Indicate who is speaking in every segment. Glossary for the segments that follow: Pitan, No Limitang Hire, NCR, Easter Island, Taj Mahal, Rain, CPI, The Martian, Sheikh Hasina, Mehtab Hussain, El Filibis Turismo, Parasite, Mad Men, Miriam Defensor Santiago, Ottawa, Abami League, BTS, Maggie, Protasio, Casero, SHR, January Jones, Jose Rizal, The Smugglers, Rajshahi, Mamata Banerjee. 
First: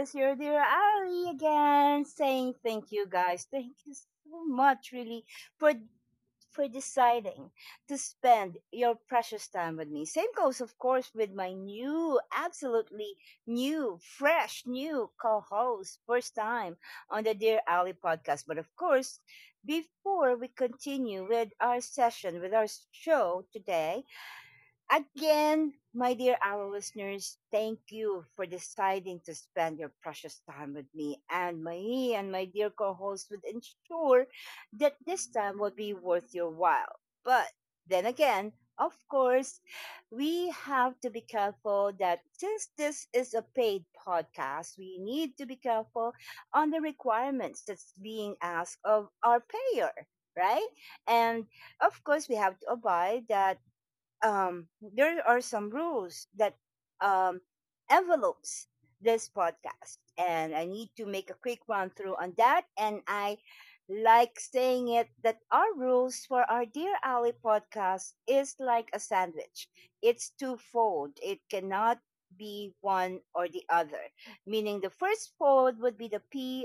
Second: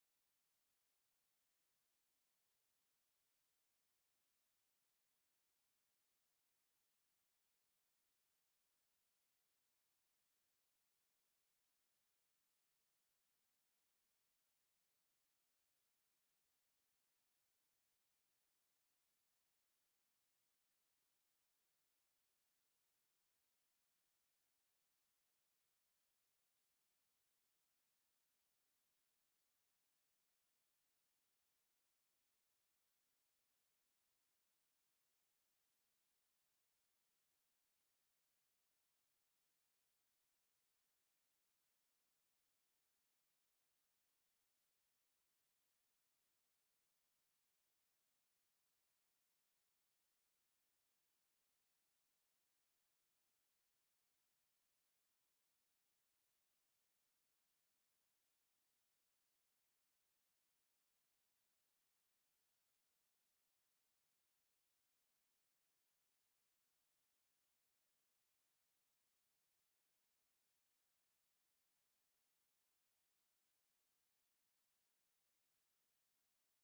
Speaker 1: is your dear Ali again saying thank you guys. Thank you so much, really, for for deciding to spend your precious time with me. Same goes, of course, with my new, absolutely new, fresh, new co-host, first time on the Dear Ali podcast. But of course, before we continue with our session, with our show today, again, my dear our listeners, thank you for deciding to spend your precious time with me and Mahi and my dear co-host would ensure that this time will be worth your while. But then again, of course, we have to be careful that since this is a paid podcast, we need to be careful on the requirements that's being asked of our payer, right? And of course, we have to abide that um, there are some rules that um, envelopes this podcast and I need to make a quick run through on that. And I like saying it that our rules for our Dear Ali podcast is like a sandwich. It's twofold, it cannot be one or the other, meaning the first fold would be the PII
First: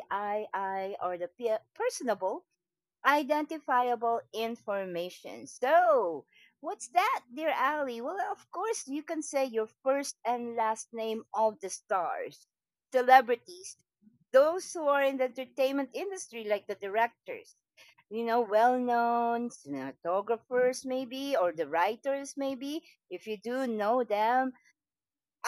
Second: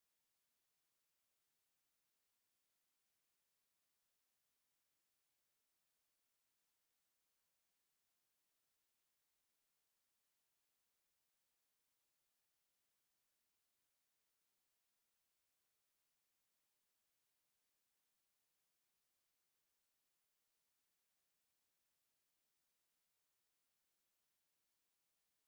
Speaker 1: or the P, personable identifiable information. So, what's that, dear Ali? Well, of course, you can say your first and last name of the stars, celebrities, those who are in the entertainment industry, like the directors, you know, well known cinematographers, maybe, or the writers, maybe, if you do know them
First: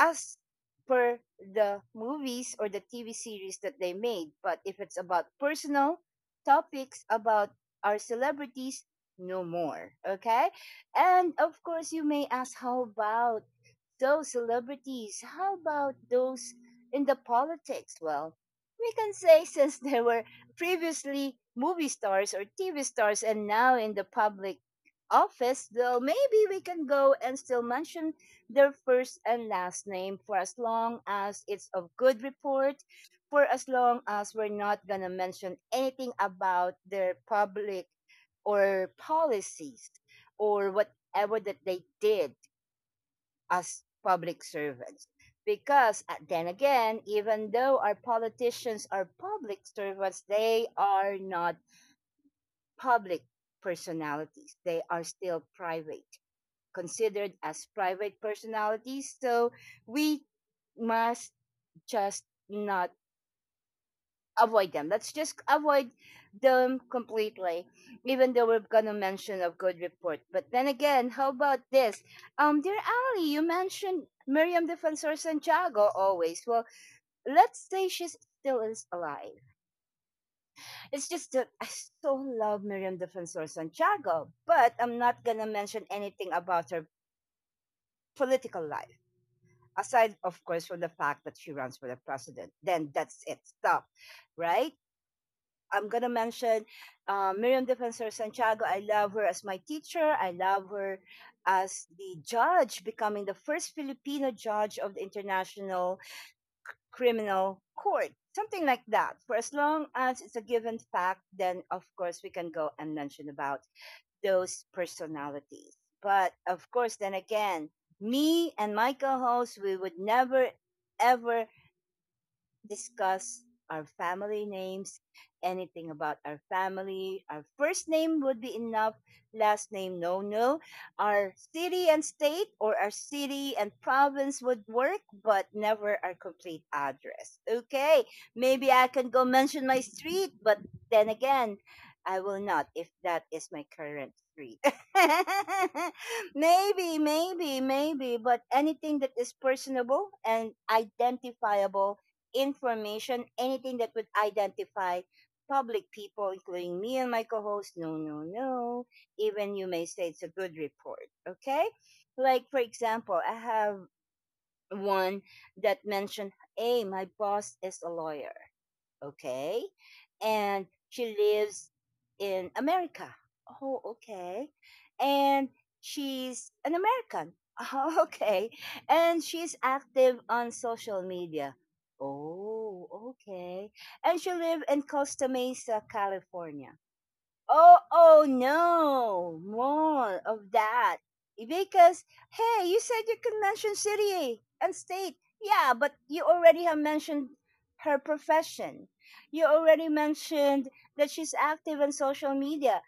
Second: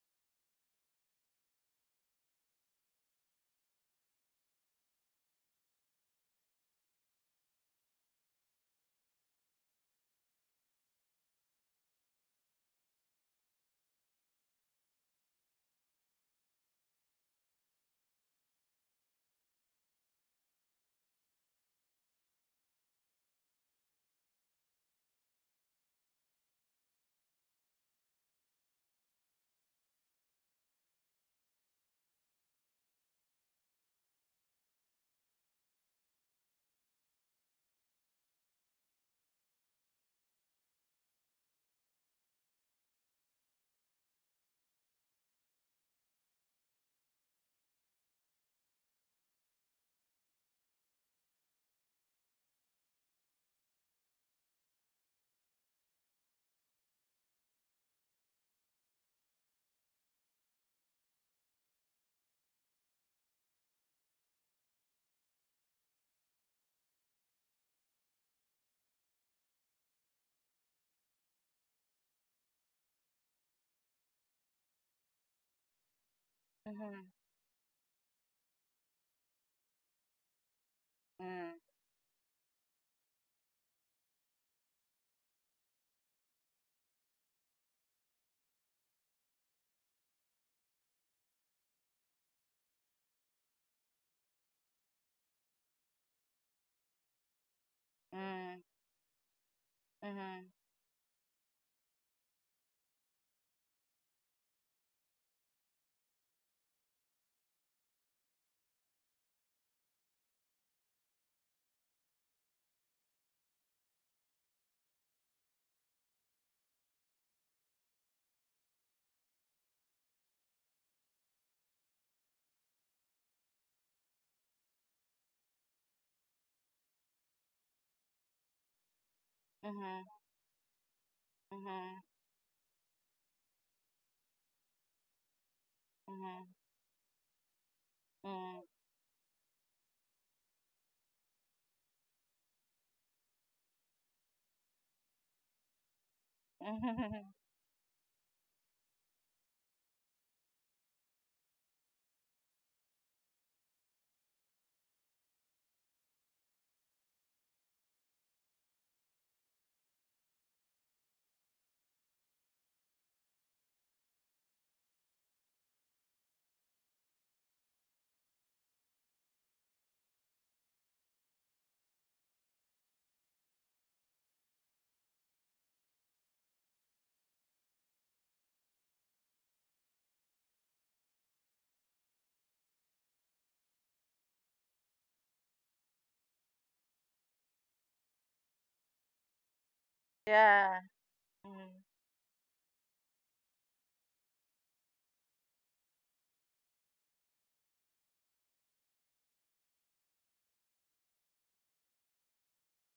Speaker 1: as per the movies or the TV series that they made. But if it's about personal topics about our celebrities, no more. Okay. And of course, you may ask, how about those celebrities, how about those in the politics? Well, we can say since they were previously movie stars or TV stars and now in the public office, though maybe we can go and still mention their first and last name for as long as it's of good report, for as long as we're not going to mention anything about their public or policies or whatever that they did as public servants. Because then again, even though our politicians are public servants, they are not public personalities. They are still private, considered as private personalities. So we must just not avoid them. Let's just avoid them completely, even though we're gonna mention a good report. But then again, how about this? Dear Ali, you mentioned Miriam Defensor Santiago always. Well,
Speaker 2: Mhm,
Speaker 1: let's say she's still is alive. It's just that
Speaker 2: mhm,
Speaker 1: I so love Miriam Defensor Santiago, but I'm not gonna mention anything about her political life aside of course from the fact that she runs for the president, then that's it. Stop. Right, I'm gonna mention Miriam Defensor
Speaker 2: mhm,
Speaker 1: Santiago. I love her as my teacher. I
Speaker 2: mhm,
Speaker 1: love her as the judge, becoming the first Filipino judge of the International Criminal Court. Something like that. For as long as it's a given fact, then of course we can go and mention about those personalities. But of course, then again, me and my co-host, we would never ever discuss our family names, anything about our family. Our first name would be enough, last name,
Speaker 2: mhm,
Speaker 1: no, no. Our city
Speaker 2: mhm,
Speaker 1: and state or our city and province would work, but never our
Speaker 2: mhm,
Speaker 1: complete address. Okay,
Speaker 2: mhm,
Speaker 1: maybe I can go mention my street, but then again, I will not if that is my current street. Maybe,
Speaker 2: mhm.
Speaker 1: maybe, maybe, but anything that is personable and identifiable information, anything that would identify public people, including me and my co host. No, no, no. Even you may say it's a good report. Okay. Like, for example, I have one that mentioned, hey, my boss is a lawyer. Okay. And she lives in America. Oh, okay. And she's an American. Oh, okay. And she's active on social media. Oh, okay. And she lives in Costa Mesa, California. Oh, oh no, more of
Speaker 2: Yeah.
Speaker 1: that.
Speaker 2: Mhm,
Speaker 1: Because, hey, you said you could mention city and state. Yeah, but you already have mentioned her profession. You already mentioned that she's active on social media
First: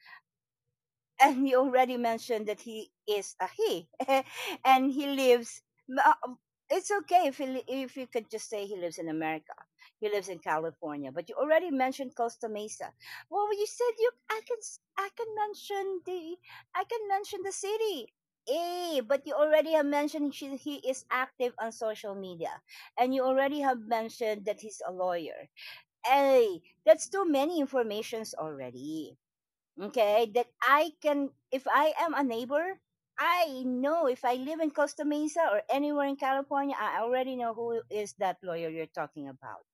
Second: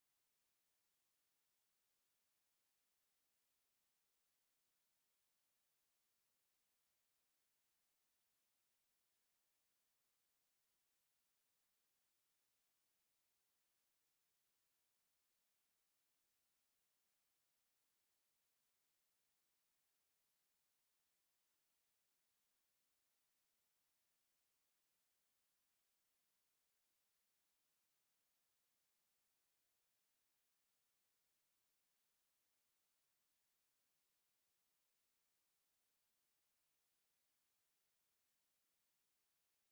Speaker 1: and you already mentioned that he is a he and he lives uh, um, it's okay if he, if you could just say he lives in America, he lives in California, but you already mentioned Costa Mesa. Well, you said you I can mention the I can mention the city. Eh, but you already have mentioned she, he is active on social media and you already have mentioned that he's a lawyer. Hey, that's too many informations already. Okay, that I can, if I am a neighbor, I know if I live in Costa Mesa or anywhere in California, I already know who is that lawyer you're talking about.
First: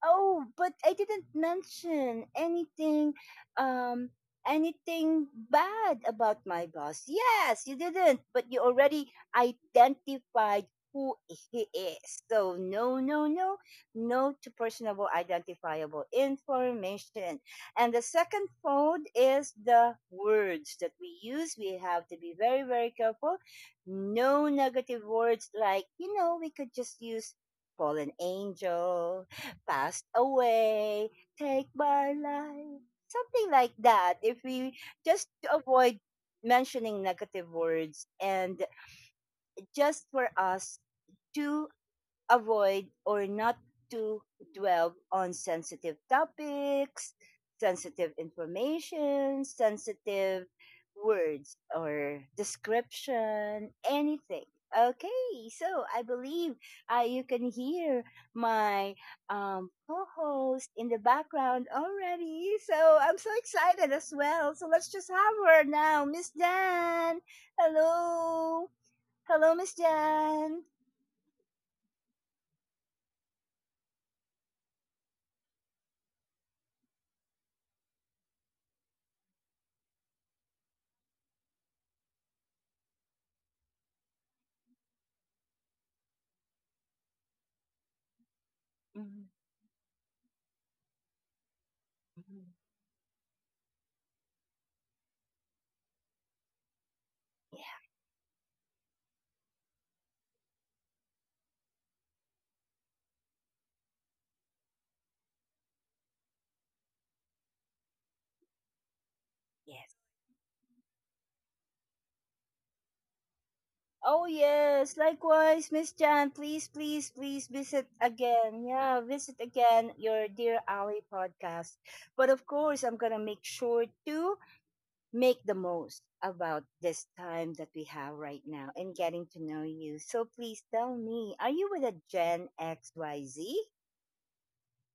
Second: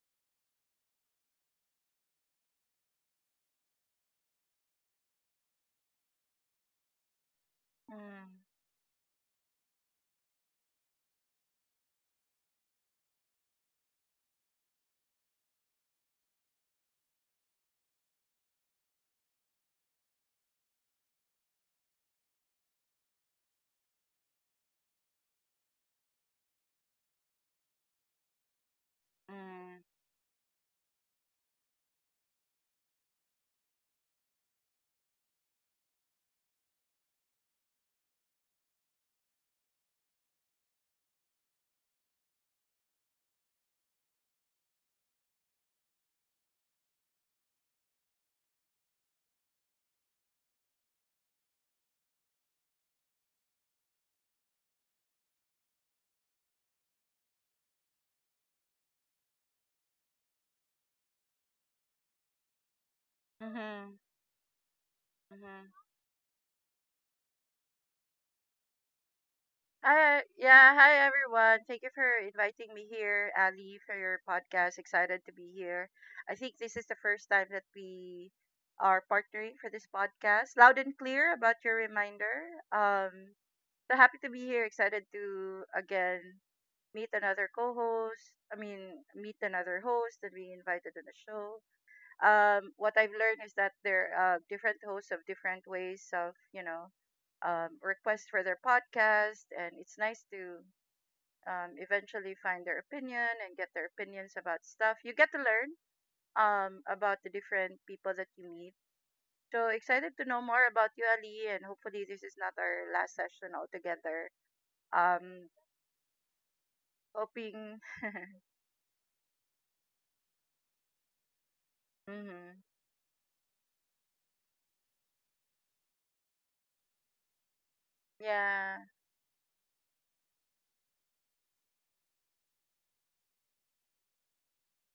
Speaker 1: Oh, but I didn't mention anything um anything bad about my boss. Yes, you didn't,
Speaker 2: mhm,
Speaker 1: but you already identified who he is. So no, no, no. No to personable identifiable information. And the second fold is the words that we use. We have to be very, very careful. No negative words like, you know, we could just use fallen angel,
Speaker 2: mhm,
Speaker 1: passed away, take my life. Something like that. If we just to avoid mentioning negative words and just for us to avoid or not to dwell on sensitive topics, sensitive information, sensitive words or description, anything. Okay, so I believe you can hear my co-host in the background already. So I'm so excited
Speaker 2: mhm,
Speaker 1: as well. So let's just have her
Speaker 2: mhm.
Speaker 1: now, Miss Jan. Hello, hello, Miss
Speaker 2: Hi,
Speaker 1: Jan.
Speaker 2: yeah, hi everyone. Thank you for inviting me here, Ali, for your podcast. Excited to be here. I think this is the first time that we are partnering for this podcast. Loud and clear about your reminder. So happy to be here. Excited to again meet another co-host. I mean, meet another host and being invited on the show.
Speaker 1: Mhm.
Speaker 2: What I've learned is that there are different hosts of different ways of requests for their podcast, and it's nice to eventually find their opinion and get their opinions about stuff. You get to learn about the different people that you meet. So
Speaker 1: Yes.
Speaker 2: excited to know more about you, Ali, and hopefully this is not our last session
Speaker 1: Oh
Speaker 2: altogether.
Speaker 1: yes.
Speaker 2: Um,
Speaker 1: Likewise, Miss Jan, please, please, please
Speaker 2: Hoping,
Speaker 1: visit again. Yeah, visit again your Dear Ali podcast. But of
Speaker 2: mm-hmm,
Speaker 1: course, I'm gonna make sure to make the most about this time that we have right now
Speaker 2: yeah.
Speaker 1: and getting to know you. So please tell me, are you with a Gen XYZ?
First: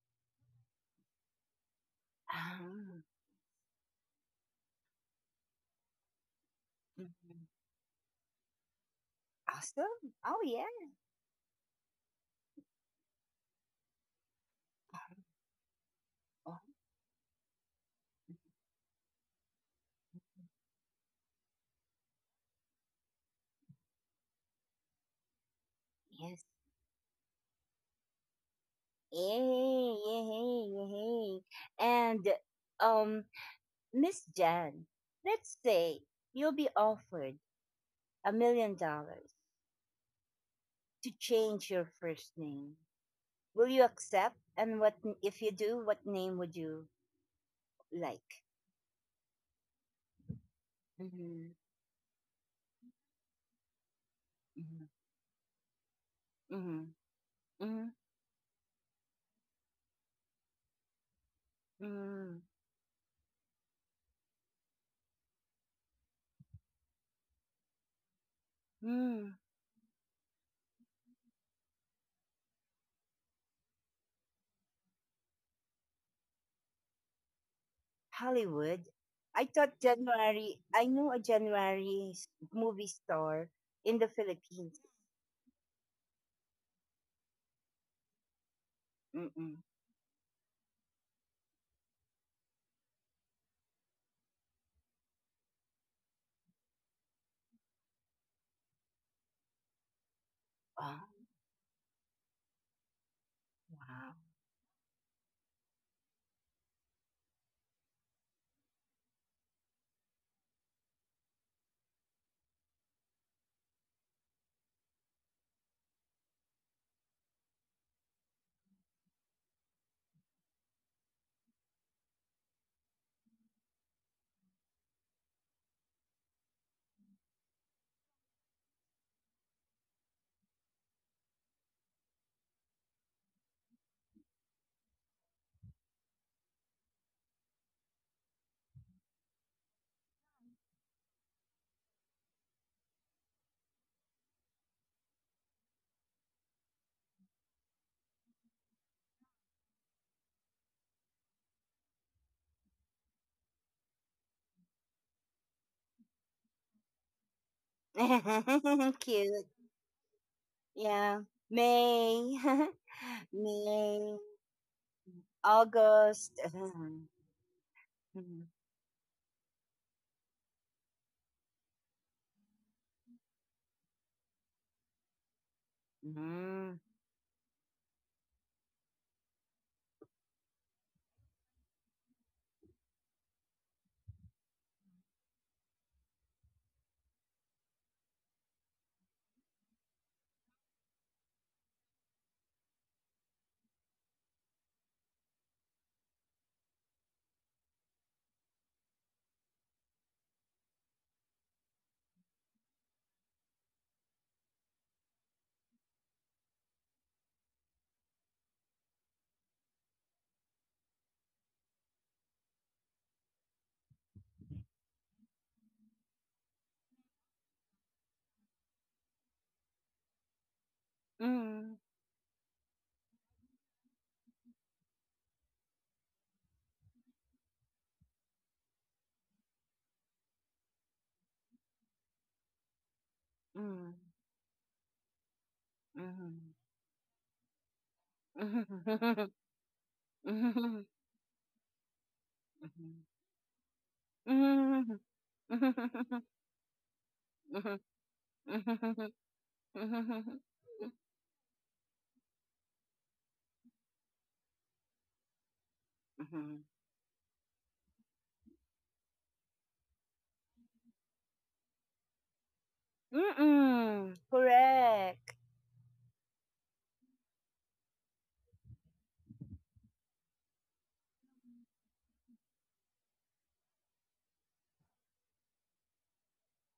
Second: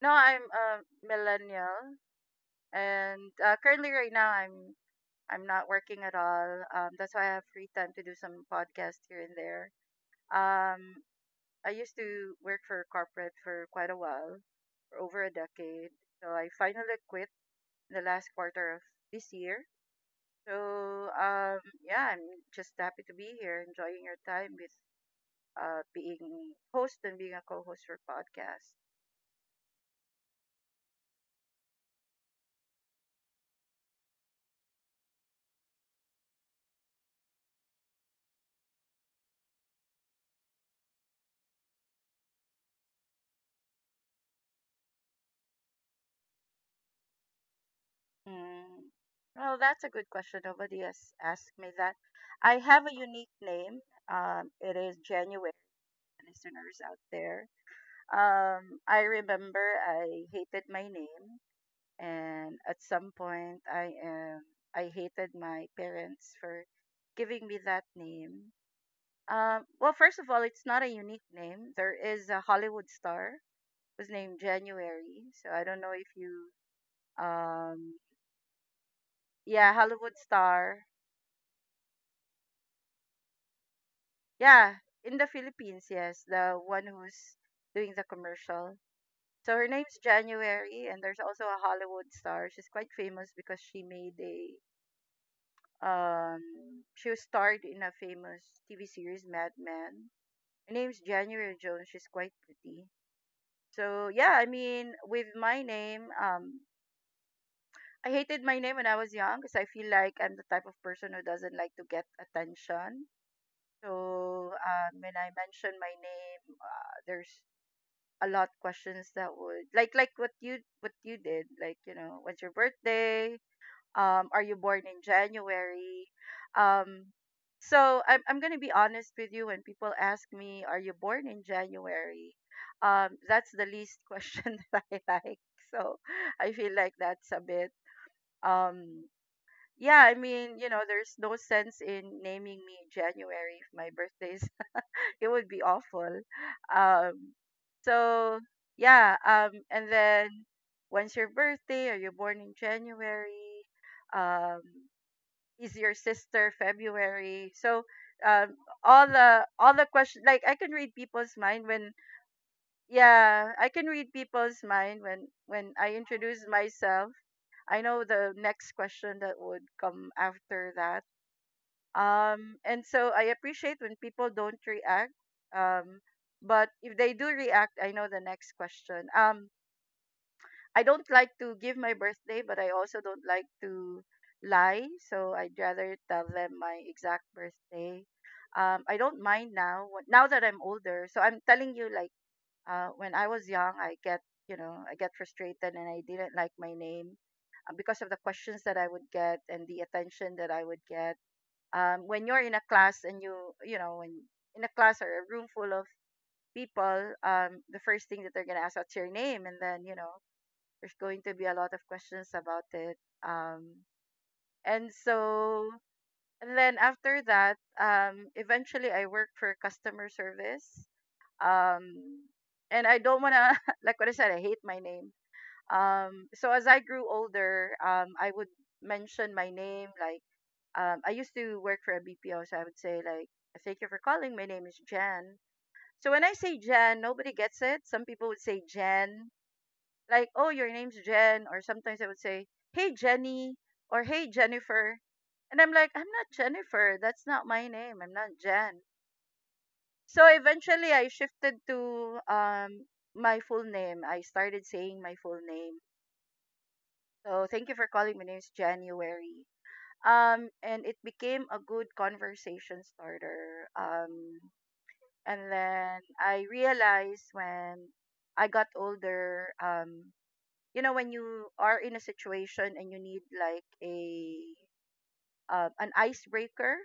Speaker 2: No, I'm a millennial,
Speaker 1: Ah,
Speaker 2: and currently right now I'm not working at all. That's why I have
Speaker 1: mhm.
Speaker 2: free time to do some podcast here and there.
Speaker 1: Awesome. Oh yeah.
Speaker 2: Um, I used to work for corporate for quite a while, for over a decade. So I
Speaker 1: Oh
Speaker 2: finally quit the last quarter of this year. So um, yeah, I'm just happy to be here, enjoying your time with
Speaker 1: yes.
Speaker 2: being host and being a co-host for podcast.
Speaker 1: Yay, yay, yay. And um Miss Jan, let's say you'll be offered $1 million to change your first name. Will you accept? And what if you do? What name would you like?
Speaker 2: Mm. Well, that's a good question. Nobody has asked
Speaker 1: Mm-hmm,
Speaker 2: me that. I have a unique name. It
Speaker 1: mm-hmm,
Speaker 2: is January. Listeners
Speaker 1: mm-hmm,
Speaker 2: out there,
Speaker 1: mm-hmm,
Speaker 2: I remember I hated my name,
Speaker 1: mm-hmm,
Speaker 2: and at some point, I hated my parents for giving me that name.
Speaker 1: mm-hmm.
Speaker 2: Well, first of all, it's not a unique name. There is a Hollywood star who's named January, so I don't know if you um,
Speaker 1: Hollywood. I
Speaker 2: yeah,
Speaker 1: thought
Speaker 2: Hollywood
Speaker 1: January.
Speaker 2: star.
Speaker 1: I know a movie star in the
Speaker 2: Yeah,
Speaker 1: Philippines.
Speaker 2: in the Philippines, yes, the one who's doing the commercial. So
Speaker 1: Mm-mm.
Speaker 2: her name's January, and there's also a Hollywood star. She's quite famous because she made a um she was starred in a famous TV series, Mad Men. Her name's
Speaker 1: Oh
Speaker 2: January Jones. She's quite pretty. So
Speaker 1: wow,
Speaker 2: yeah, I mean, with my name, I hated my name when I was young because I feel like I'm the type of person who doesn't like to get attention. So when I mention my name, there's a lot questions that would like what you did, like, when's your birthday? Are you born in January? um so I'm gonna be honest with you when people ask me, are you born in January? That's the least question that I like. So I feel like that's a bit um yeah, I mean, you know, there's no sense in naming me January if my birthday is it would be awful. Um, so yeah, and then when's your birthday? Are you born in January? Um, is your sister February? So um, all the
Speaker 1: cute.
Speaker 2: all the questions, like, I can read
Speaker 1: Yeah,
Speaker 2: people's mind when,
Speaker 1: May.
Speaker 2: yeah, I can read
Speaker 1: May.
Speaker 2: people's mind when I introduce
Speaker 1: August.
Speaker 2: myself.
Speaker 1: Mhm,
Speaker 2: I know the
Speaker 1: mhm,
Speaker 2: next question that would come after that. And so I appreciate when people don't react. Um, but
Speaker 1: mhm,
Speaker 2: if they do react, I know the next question. I don't like to give my birthday, but I also don't like to lie. So I'd rather tell them my exact birthday. I don't mind now. Now that I'm older, so I'm telling you, like, when I was young, I get, you know, I get frustrated and I didn't like my name because of the questions that I would get and the attention that I would get when you're in a class and you know when in a class or a room full of people, the first thing that they're going to ask, what's your name? And then, you know, there's going to be a lot of questions about it um, and so and then after that eventually I worked for customer service. um, and I don't want to like what I said, I hate my name. So as I grew older, I would mention my name like, I used to work for a BPO, so I would say like,
Speaker 1: mhm,
Speaker 2: "Thank you for
Speaker 1: mhm,
Speaker 2: calling. My name is Jan." So when I say Jan, nobody gets it. Some people would say
Speaker 1: mhm,
Speaker 2: Jan,
Speaker 1: mhm,
Speaker 2: like, "Oh, your name's Jan," or sometimes I would say, "Hey Jenny," or "Hey Jennifer," and I'm like, "I'm not
Speaker 1: mhm,
Speaker 2: Jennifer. That's not my
Speaker 1: mhm,
Speaker 2: name. I'm not Jan."
Speaker 1: mhm.
Speaker 2: So eventually, I shifted to my full name. I started saying my full name. So thank you for calling. My name is January. And it became a good conversation starter.
Speaker 1: Mm-mm. Correct.
Speaker 2: And then I realized when I got older, you know when you are in a situation and you need like a an icebreaker,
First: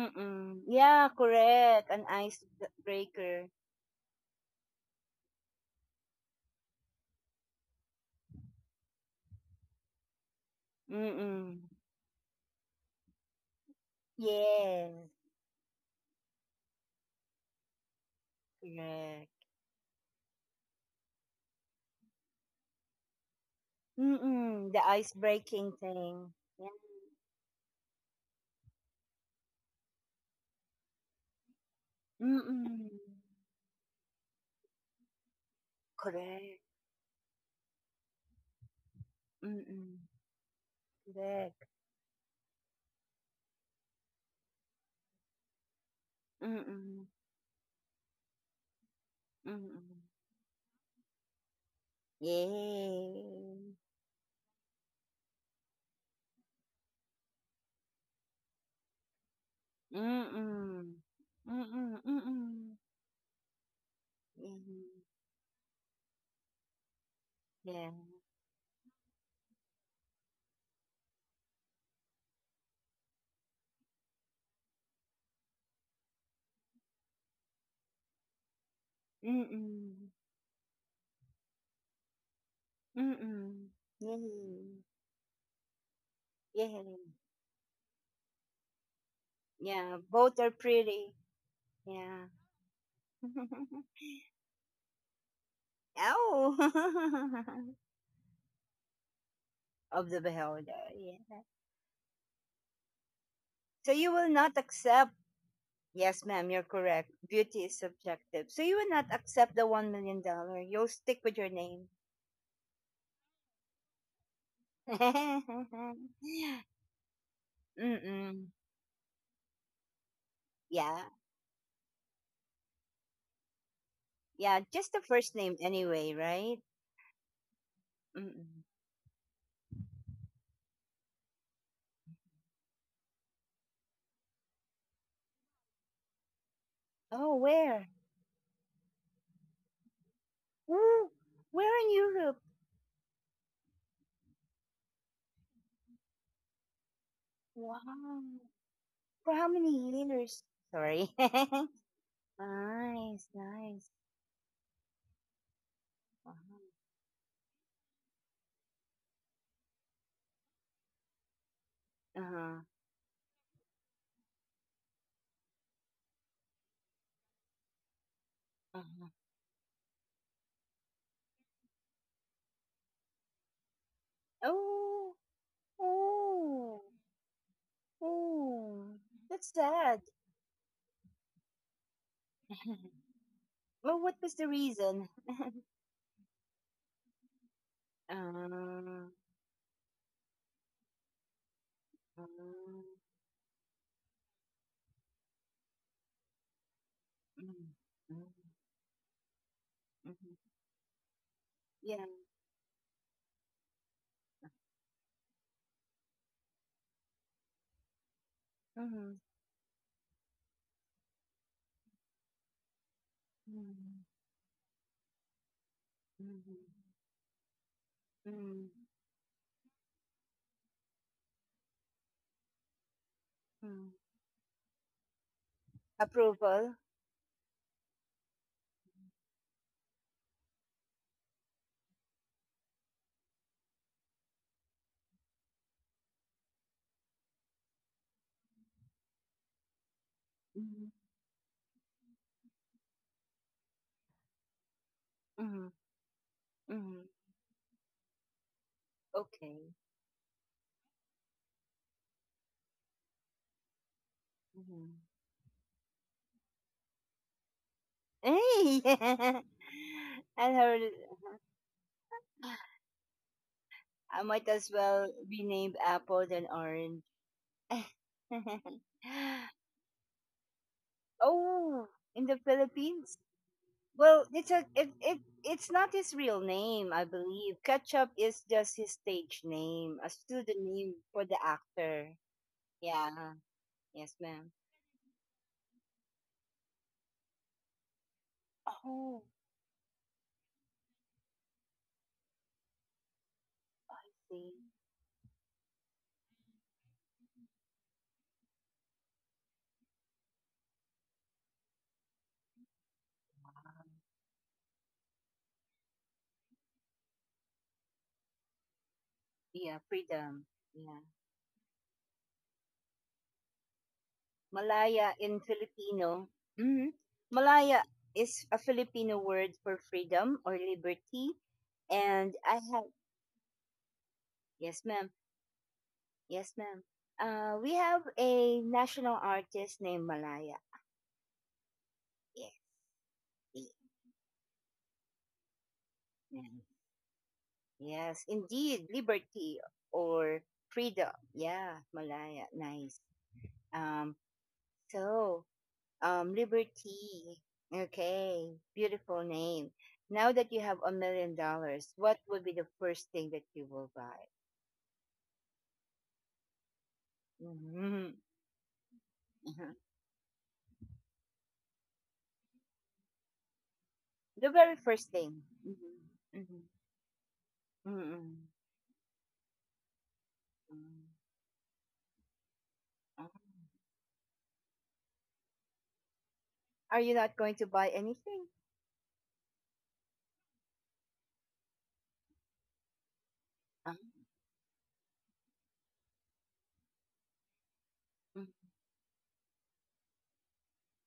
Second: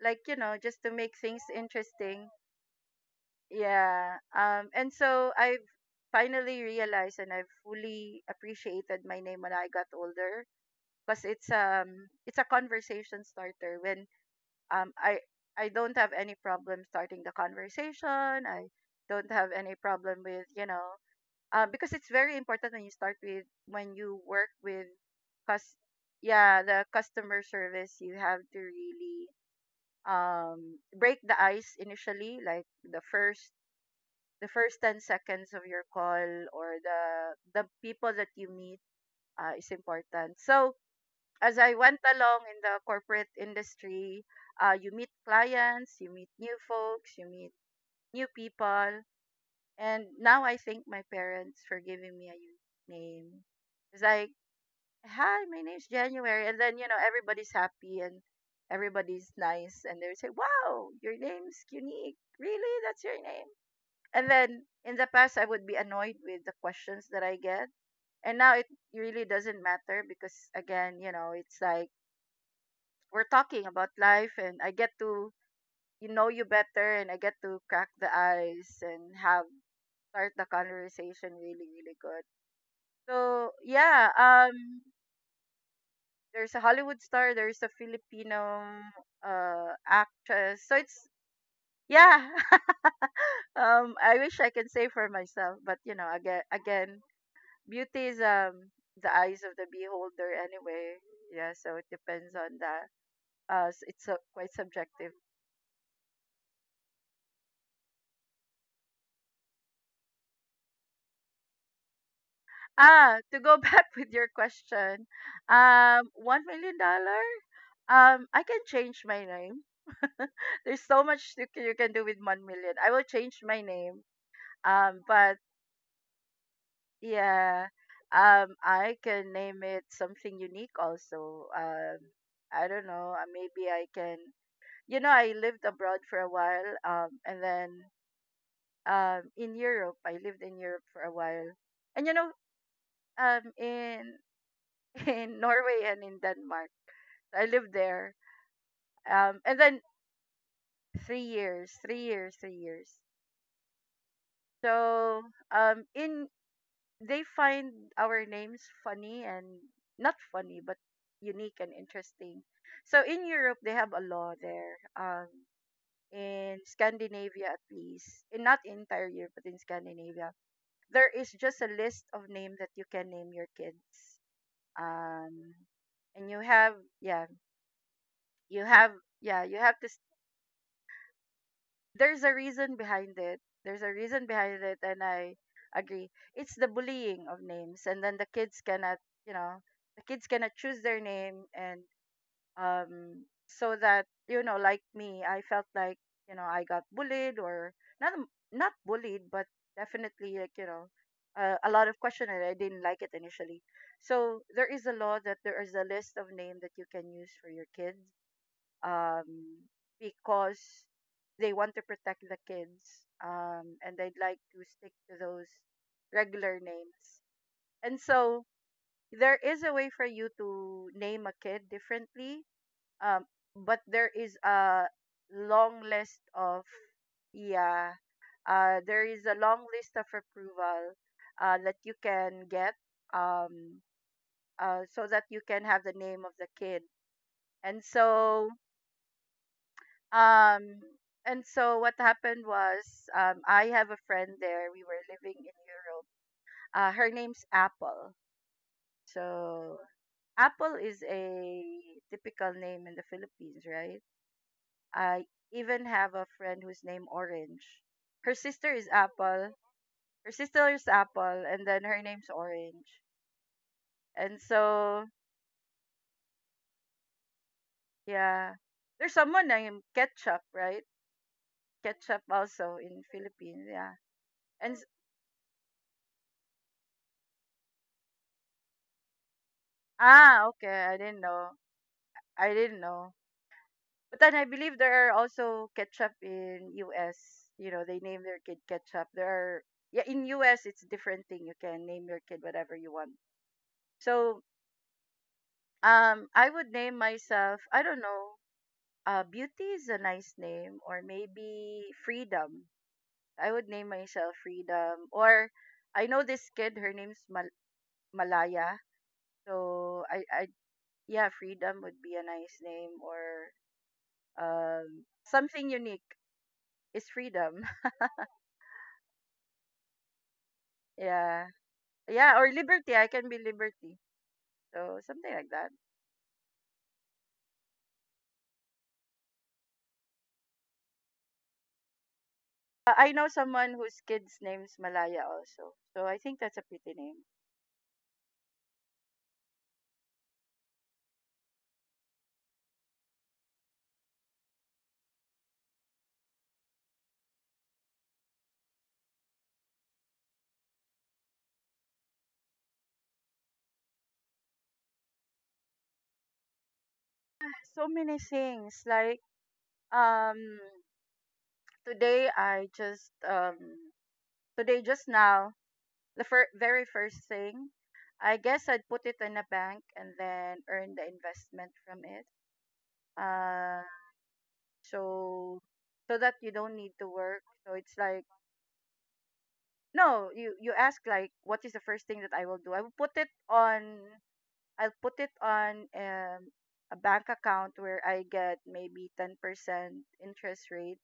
Speaker 2: like, you know, just to
Speaker 1: Yeah,
Speaker 2: make things
Speaker 1: correct. An
Speaker 2: interesting,
Speaker 1: icebreaker.
Speaker 2: yeah. And so I've finally realized and I've fully appreciated my name when I got older because it's
Speaker 1: Mm-mm.
Speaker 2: um it's a conversation starter when um,
Speaker 1: Yes,
Speaker 2: I I don't have any problem starting the conversation. I don't
Speaker 1: correct.
Speaker 2: have any problem with, you know, because it's very important when you start with when you work
Speaker 1: Mm-mm. The
Speaker 2: with
Speaker 1: ice
Speaker 2: cus
Speaker 1: breaking thing.
Speaker 2: yeah,
Speaker 1: Yeah.
Speaker 2: the customer service. You have to really break the ice initially, like
Speaker 1: Mm-mm.
Speaker 2: the first 10 seconds of your call
Speaker 1: Correct.
Speaker 2: or the people that you meet is
Speaker 1: Mm.
Speaker 2: important. So as
Speaker 1: Correct.
Speaker 2: I went along in the corporate industry, you meet clients, you meet new
Speaker 1: Mm.
Speaker 2: folks, you meet new people.
Speaker 1: Mm.
Speaker 2: And now I thank my parents for giving me a unique name.
Speaker 1: Yay!
Speaker 2: It's like, hi, my name's January. And then, you know, everybody's happy and everybody's nice. And they say, wow,
Speaker 1: Mm.
Speaker 2: your name's
Speaker 1: Mm,
Speaker 2: unique.
Speaker 1: mm.
Speaker 2: Really? That's your name? And then
Speaker 1: Mm.
Speaker 2: in the past, I would be annoyed with the questions that I get.
Speaker 1: Yeah.
Speaker 2: And now it really doesn't matter because, again, you know, it's like, we're talking about life and I get to you know you better and I get to crack the ice and have
Speaker 1: Mm.
Speaker 2: start the conversation really really good. So
Speaker 1: Mm.
Speaker 2: yeah,
Speaker 1: Yay!
Speaker 2: there's a
Speaker 1: Yeah.
Speaker 2: Hollywood star, there's a Filipino
Speaker 1: Yeah, both are
Speaker 2: actress. So it's,
Speaker 1: pretty. Yeah.
Speaker 2: yeah. I wish I can say for myself, but, you know, again,
Speaker 1: Oh,
Speaker 2: beauty is the eyes of the
Speaker 1: of the
Speaker 2: beholder
Speaker 1: beholder.
Speaker 2: anyway.
Speaker 1: Yeah.
Speaker 2: Yeah, so it depends on that.
Speaker 1: So
Speaker 2: It's
Speaker 1: you will
Speaker 2: quite
Speaker 1: not accept.
Speaker 2: subjective.
Speaker 1: Yes, ma'am, you're correct. Beauty is subjective. So you will not accept the $1 million. You'll stick with your name.
Speaker 2: Ah, to go back with your question, one million dollar. I
Speaker 1: Mm-mm.
Speaker 2: can change my name. There's
Speaker 1: Yeah.
Speaker 2: so much you can do with 1 million. I will change my name.
Speaker 1: Yeah, just the first
Speaker 2: But
Speaker 1: name anyway, right?
Speaker 2: yeah,
Speaker 1: Mm-mm.
Speaker 2: I can name it something unique also. I don't know. Maybe I can. You know, I lived abroad for a while.
Speaker 1: Oh,
Speaker 2: And then
Speaker 1: where?
Speaker 2: in Europe, I lived in Europe for
Speaker 1: Ooh,
Speaker 2: a while.
Speaker 1: where in
Speaker 2: And you know,
Speaker 1: Europe?
Speaker 2: in in Norway and in Denmark. I lived there.
Speaker 1: Wow. For how
Speaker 2: And then
Speaker 1: many years? Sorry.
Speaker 2: three years, 3 years, 3 years.
Speaker 1: Nice, nice.
Speaker 2: So in
Speaker 1: Wow.
Speaker 2: they find our names funny and not funny, but unique and interesting.
Speaker 1: Uh-huh.
Speaker 2: So in Europe, they have a law there. In Scandinavia, at least, in not
Speaker 1: Uh-huh.
Speaker 2: entire Europe, but in Scandinavia, there is just a list of names that you can name your kids.
Speaker 1: Oh,
Speaker 2: Um, and you have,
Speaker 1: oh,
Speaker 2: yeah, you
Speaker 1: oh.
Speaker 2: have, yeah,
Speaker 1: That's
Speaker 2: you have to
Speaker 1: sad.
Speaker 2: there's a reason behind it. There's a
Speaker 1: Well, what
Speaker 2: reason
Speaker 1: was the
Speaker 2: behind it, and
Speaker 1: reason?
Speaker 2: I agree. It's the bullying of names, and
Speaker 1: Uh,
Speaker 2: then the kids cannot,
Speaker 1: uh,
Speaker 2: you know, the kids cannot choose their name, and
Speaker 1: mm,
Speaker 2: so that you know, like me, I felt like you know I got bullied or not,
Speaker 1: mm,
Speaker 2: not bullied, but
Speaker 1: mhm.
Speaker 2: definitely like, you know. A lot of
Speaker 1: Yeah.
Speaker 2: question and I didn't like it initially. So there is a law that there is a list of name that you can use for your kids
Speaker 1: Mhm.
Speaker 2: um, because they want to protect the kids
Speaker 1: Mhm,
Speaker 2: and they'd like to stick to those
Speaker 1: mhm,
Speaker 2: regular names. And so
Speaker 1: mm,
Speaker 2: there is a way for you to name a kid differently, um, but
Speaker 1: mm.
Speaker 2: there is a long list of,
Speaker 1: Approval.
Speaker 2: yeah, there is a long list of approval that you can get um, so that you can have the name of the kid. And so. Um,
Speaker 1: Mhm,
Speaker 2: and so what happened was, I have a friend there. We were living in
Speaker 1: mhm,
Speaker 2: Europe.
Speaker 1: mhm.
Speaker 2: Her name's Apple.
Speaker 1: Okay.
Speaker 2: So Apple is a typical name in the Philippines, right?
Speaker 1: Mhm.
Speaker 2: I even have a friend whose name Orange. Her sister
Speaker 1: Hey,
Speaker 2: is Apple. Her
Speaker 1: I
Speaker 2: sister
Speaker 1: heard
Speaker 2: is
Speaker 1: it.
Speaker 2: Apple, and then her name's Orange.
Speaker 1: I
Speaker 2: And
Speaker 1: might as
Speaker 2: so
Speaker 1: well be named apple than orange.
Speaker 2: yeah, there's someone named Ketchup, right?
Speaker 1: Oh,
Speaker 2: Ketchup
Speaker 1: in the
Speaker 2: also in
Speaker 1: Philippines?
Speaker 2: Philippines, yeah.
Speaker 1: Well, it's a
Speaker 2: And s-
Speaker 1: it, it it's not his real name, I believe. Ketchup is just his stage name, a
Speaker 2: ah, okay, I
Speaker 1: pseudonym
Speaker 2: didn't
Speaker 1: for the
Speaker 2: know.
Speaker 1: actor.
Speaker 2: I didn't know.
Speaker 1: Yeah. Yes,
Speaker 2: But then I
Speaker 1: ma'am.
Speaker 2: believe there are also ketchup in US. You know, they name their kid ketchup.
Speaker 1: Oh,
Speaker 2: There are yeah, in US it's a different thing. You can name your kid whatever you want. So
Speaker 1: see.
Speaker 2: I would name myself, I don't know, beauty is a nice name, or maybe freedom. I would name myself freedom, or I know this kid, her Malaya.
Speaker 1: Yeah,
Speaker 2: So I
Speaker 1: freedom.
Speaker 2: I
Speaker 1: Yeah.
Speaker 2: yeah, freedom would be a nice name, or
Speaker 1: Malaya in
Speaker 2: something unique
Speaker 1: Filipino. Hmm.
Speaker 2: is freedom.
Speaker 1: Malaya is a Filipino word for freedom or liberty.
Speaker 2: Yeah.
Speaker 1: And
Speaker 2: Yeah, or
Speaker 1: I have,
Speaker 2: Liberty. I can be Liberty.
Speaker 1: yes,
Speaker 2: So
Speaker 1: ma'am.
Speaker 2: something like that.
Speaker 1: Yes, ma'am. We have a national artist named Malaya. Yes.
Speaker 2: I know
Speaker 1: ye-
Speaker 2: someone whose kid's name's Malaya also. So I think
Speaker 1: Ma'am.
Speaker 2: that's a pretty name.
Speaker 1: Yes, indeed. Liberty or freedom. Yeah, Malaya. Nice. Um, so, Liberty. Okay, beautiful name. Now that you have $1 million, what would be the first thing that you will buy?
Speaker 2: So
Speaker 1: Mhm.
Speaker 2: many things. Like
Speaker 1: Mhm.
Speaker 2: um today I just
Speaker 1: The very
Speaker 2: today
Speaker 1: first
Speaker 2: just
Speaker 1: thing.
Speaker 2: now, the
Speaker 1: Mm-hmm. Mm-hmm.
Speaker 2: very first thing, I
Speaker 1: Mm-hmm.
Speaker 2: guess I'd put it in a bank and then earn the
Speaker 1: Mm-hmm.
Speaker 2: investment from it. Uh so so that you don't need
Speaker 1: Are
Speaker 2: to
Speaker 1: you not
Speaker 2: work.
Speaker 1: going to
Speaker 2: So
Speaker 1: buy
Speaker 2: it's like
Speaker 1: anything?
Speaker 2: no, you ask like what is the first thing that I will do. I will put it on,
Speaker 1: Ah,
Speaker 2: I'll put it on, a bank account where I
Speaker 1: mm,
Speaker 2: get maybe 10% interest rate.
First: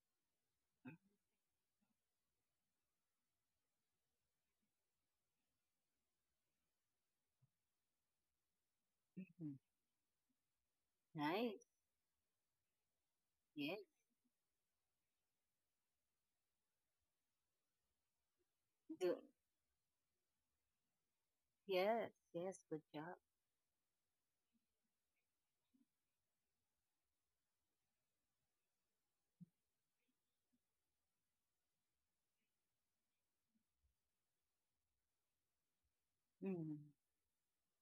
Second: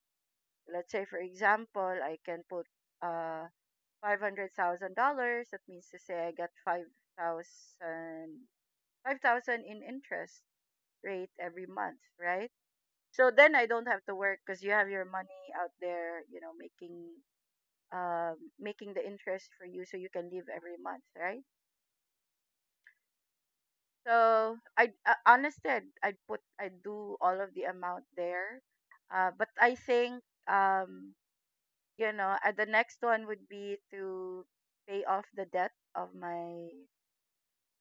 Speaker 2: Let's say, for example, I can put uh $500,000. That means to say, I get thousand five
Speaker 1: mhm.
Speaker 2: thousand in interest rate every
Speaker 1: Nice.
Speaker 2: month, right? So then I
Speaker 1: Yes.
Speaker 2: don't have to work because you have your money out there, you know, making uh, making the
Speaker 1: Do,
Speaker 2: interest for you, so you can live every month, right?
Speaker 1: yes. Yes. Good job.
Speaker 2: So I, honestly, I'd put I'd do all of the amount there, but I think, um, you know, the next one would be to pay off the debt of my,
Speaker 1: Mm.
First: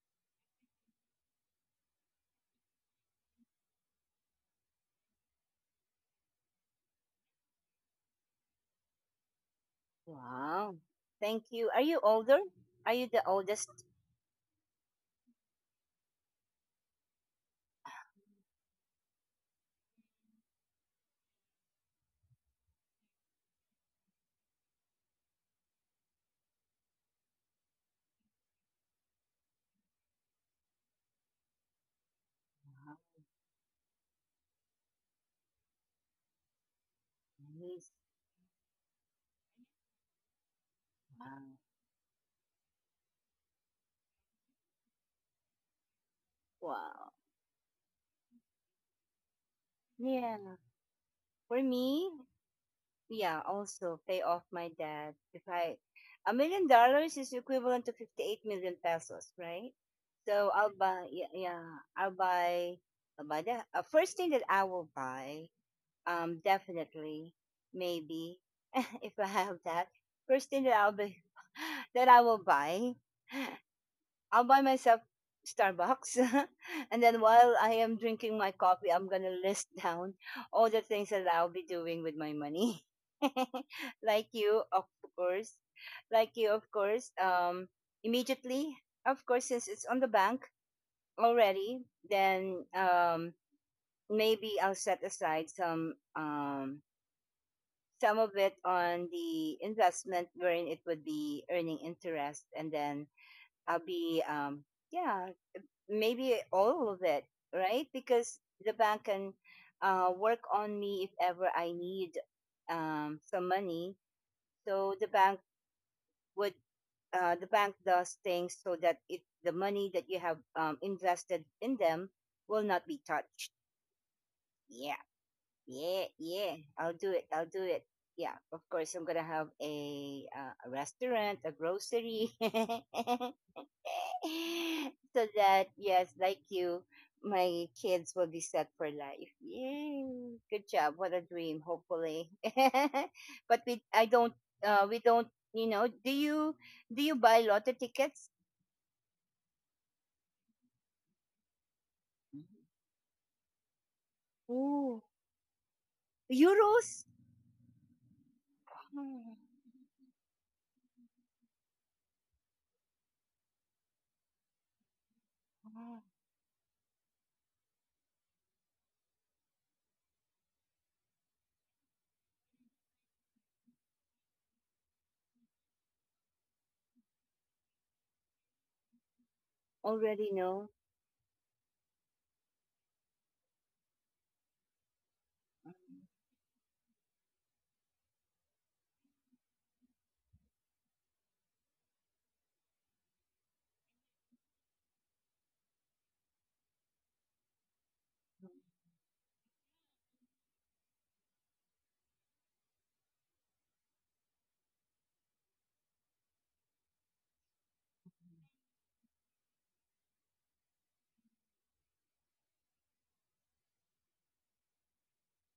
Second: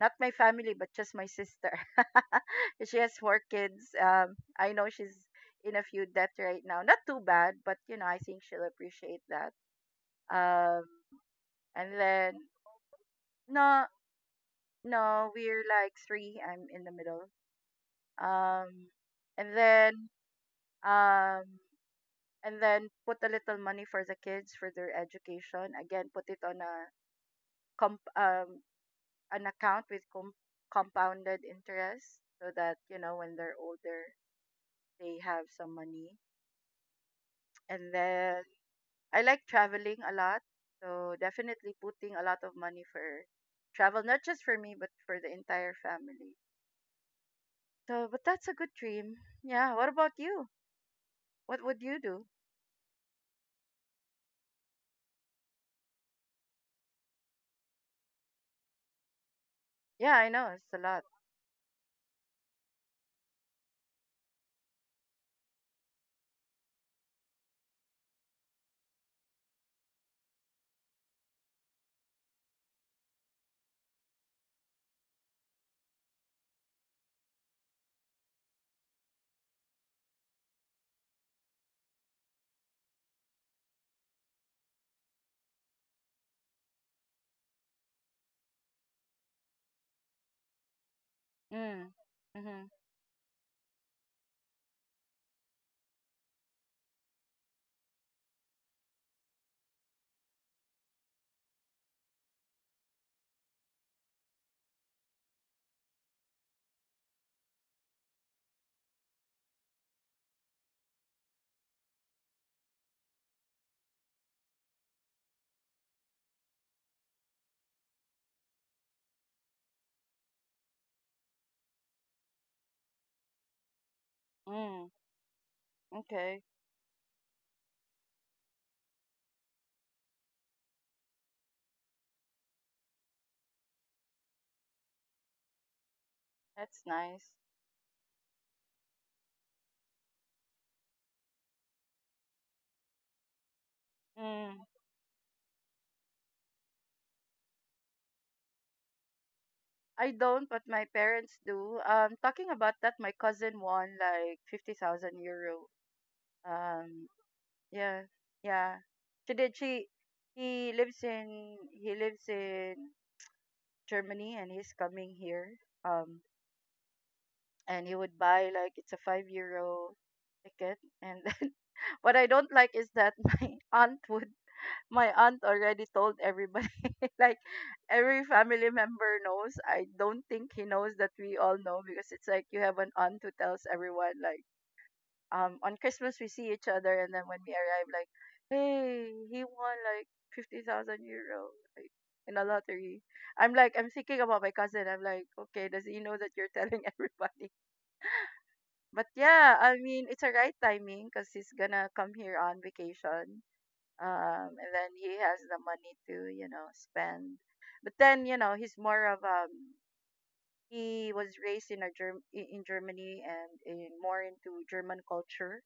Speaker 2: not my family, but just my sister. She has four kids. I know she's in a few debt right now. Not too bad, but you know, I think she'll appreciate that.
Speaker 1: Wow.
Speaker 2: Um,
Speaker 1: Thank you. Are
Speaker 2: and
Speaker 1: you
Speaker 2: then
Speaker 1: older? Are you the oldest?
Speaker 2: no, no, we're like three. I'm in the middle. Um, and then, um, and then put a little money for the kids for their education. Again, put it on a comp an account with compounded interest, so that,
Speaker 1: Wow.
Speaker 2: you know, when they're older, they have some money.
Speaker 1: Nice.
Speaker 2: And then I like traveling a lot, so
Speaker 1: Wow.
Speaker 2: definitely putting a lot of money for travel, not just for me but for the entire family.
Speaker 1: Wow.
Speaker 2: So, but that's a good dream. Yeah. What about you?
Speaker 1: Yeah. For
Speaker 2: What would you
Speaker 1: me,
Speaker 2: do?
Speaker 1: yeah, also pay off my debt. If I, $1 million is equivalent to 58 million pesos, right?
Speaker 2: Yeah, I know
Speaker 1: So I'll
Speaker 2: it's a lot.
Speaker 1: buy, yeah, yeah I'll buy, I'll buy the first thing that I will buy, definitely, maybe, if I have that, first thing that I'll be, that I will buy I'll buy myself Starbucks. And then while I am drinking my coffee, I'm going to list down all the things that I'll be doing with my money. Like you, of course. Like you, of course. Immediately, of course, since it's on the bank already,
Speaker 2: Mm.
Speaker 1: then
Speaker 2: Mm-hmm.
Speaker 1: maybe I'll set aside some of it on the investment wherein it would be earning interest, and then I'll be yeah, maybe all of it, right? Because the bank can work on me if ever I need some money. So would, the bank does things so that it the money that you have invested in them will not be touched.
Speaker 2: Mm.
Speaker 1: Yeah, yeah,
Speaker 2: Okay,
Speaker 1: yeah. I'll do it. I'll do it. Yeah, of course, I'm gonna have a restaurant, a grocery. So that yes, like
Speaker 2: that's
Speaker 1: you,
Speaker 2: nice.
Speaker 1: my kids will be set for life. Yay! Good job. What a dream. Hopefully, but we I don't
Speaker 2: Mm.
Speaker 1: we don't you know do you buy lotto tickets?
Speaker 2: I don't, but my parents do. Talking about that, my cousin won like fifty
Speaker 1: Ooh,
Speaker 2: thousand euro. Um,
Speaker 1: euros.
Speaker 2: yeah, yeah. She
Speaker 1: Hmm.
Speaker 2: did. She he lives in Germany, and he's coming here.
Speaker 1: Ah,
Speaker 2: Um, and he would buy like it's a €5 ticket, and then what I don't like is that my aunt would my aunt already told everybody, like every family member knows. I don't
Speaker 1: already
Speaker 2: think he
Speaker 1: know.
Speaker 2: knows that we all know, because it's like you have an aunt who tells everyone. Like, on Christmas we see each other, and then when we arrive, like, hey, he won like €50,000, like, in a lottery. I'm like, I'm thinking about my cousin. I'm like, okay, does he know that you're telling everybody? But yeah, I mean, it's a right timing because he's gonna come here on vacation. Um, and then he has the money to, you know, spend. But then, you know, he's more of, he was raised in Germany and in more into German culture.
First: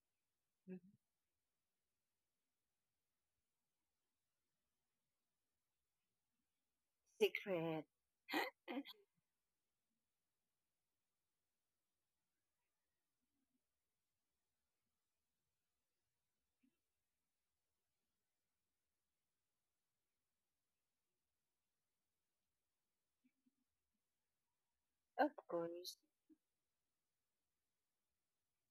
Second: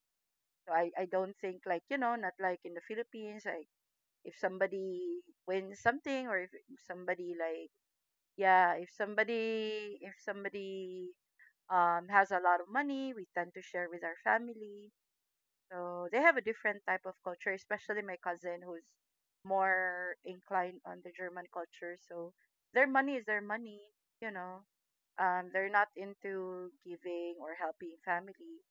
Speaker 2: So
Speaker 1: Mhm.
Speaker 2: I don't think like, you know, not like in the Philippines. Like, if somebody wins something, or if somebody like,
Speaker 1: Secret,
Speaker 2: yeah, if somebody has a lot of money, we tend to share with our family. So they have a different type of culture, especially my cousin who's more inclined on the German culture. So their money is their money, you know.
Speaker 1: of
Speaker 2: They're not
Speaker 1: course.
Speaker 2: into giving or helping family.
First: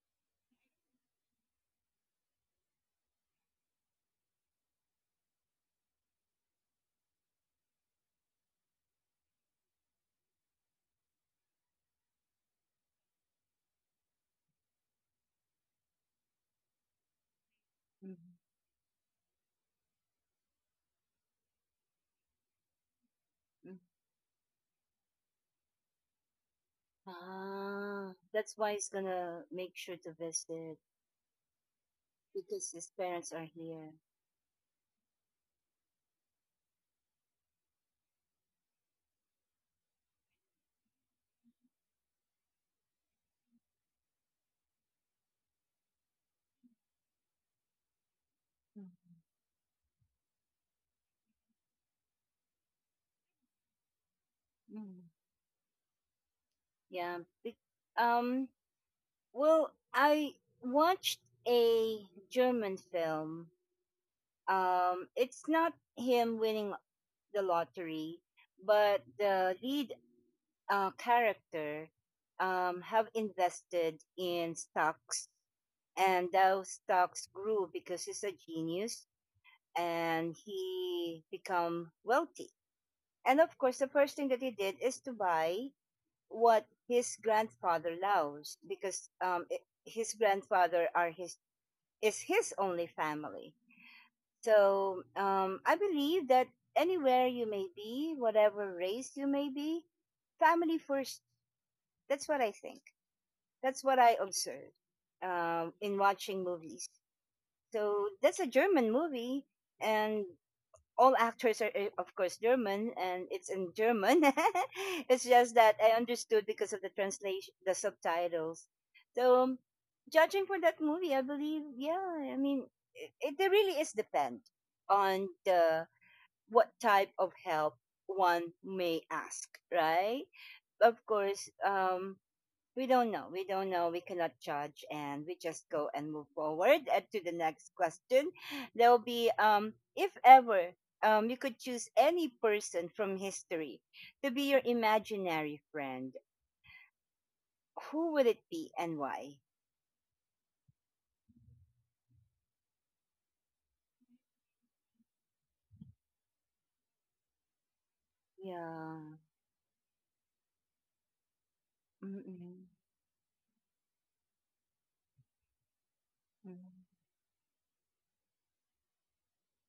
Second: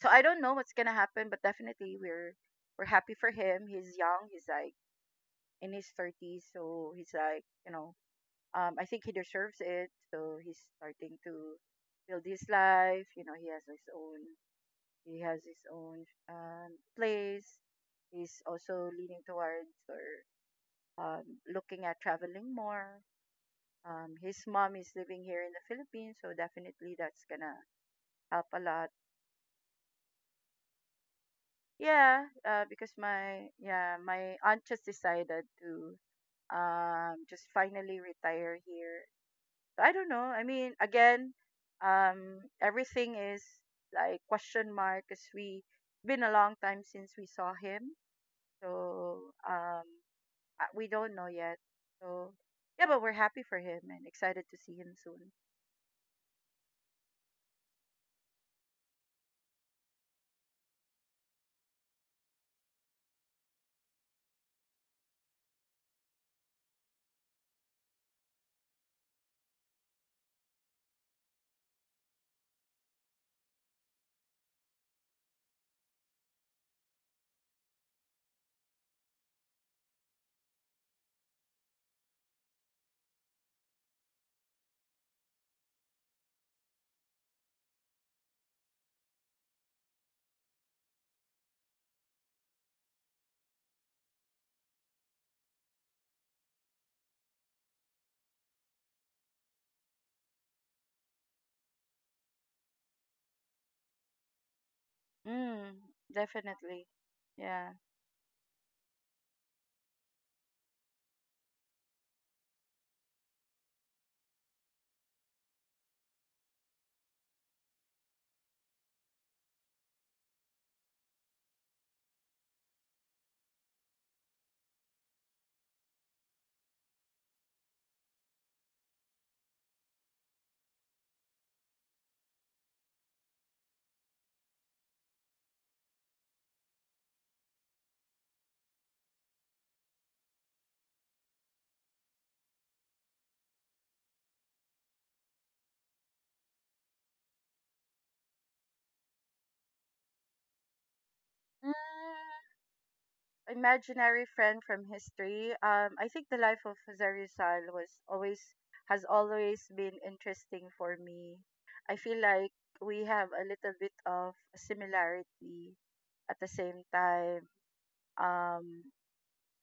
Speaker 2: So I don't know what's gonna happen, but definitely we're happy for him. He's young. He's like in his thirties, so he's like, you know. I think he deserves it. So he's starting to build his life. You know, he has his own, place. He's
Speaker 1: Mhm.
Speaker 2: also leaning towards, or um, looking at traveling more. His mom is living here in the Philippines, so definitely that's gonna
Speaker 1: Ah,
Speaker 2: help
Speaker 1: that's
Speaker 2: a
Speaker 1: why he's
Speaker 2: lot.
Speaker 1: gonna make sure to visit
Speaker 2: Yeah,
Speaker 1: because his
Speaker 2: because
Speaker 1: parents are
Speaker 2: my,
Speaker 1: here.
Speaker 2: yeah, my aunt just decided to, just finally retire here. I don't know. I mean, again, everything is like question mark, because we been a long time since we saw him. So we don't know yet. So yeah, but we're happy for him and excited to see him
Speaker 1: Mm,
Speaker 2: soon.
Speaker 1: yeah. Um. Well, I watched a German film. It's not him winning the lottery, but the lead character have invested in stocks, and those stocks grew because he's a genius, and he become wealthy. And of course, the first thing that he did is to buy what his grandfather loves because his grandfather are his is his only family. So I believe that anywhere you may be, whatever race you may be, family first. That's what I think. That's what I observe
Speaker 2: Mm,
Speaker 1: in watching
Speaker 2: definitely.
Speaker 1: movies.
Speaker 2: Yeah.
Speaker 1: So that's a German movie, and all actors are of course German and it's in German. It's just that I understood because of the translation, the subtitles. So judging for that movie, I believe, yeah, I mean, it there really is depend on the what type of help one may ask, right? Of course, we don't know. We don't know. We cannot judge, and we just go and move forward to the next question. There will be, if ever, you could choose any person from history to be your imaginary friend. Who would it be, and why?
Speaker 2: Mm, imaginary friend from history. I think the life of Jose Rizal was always,
Speaker 1: Yeah.
Speaker 2: has always been interesting for me. I feel like
Speaker 1: Mm-mm.
Speaker 2: we have a little bit of similarity at the same time. Um,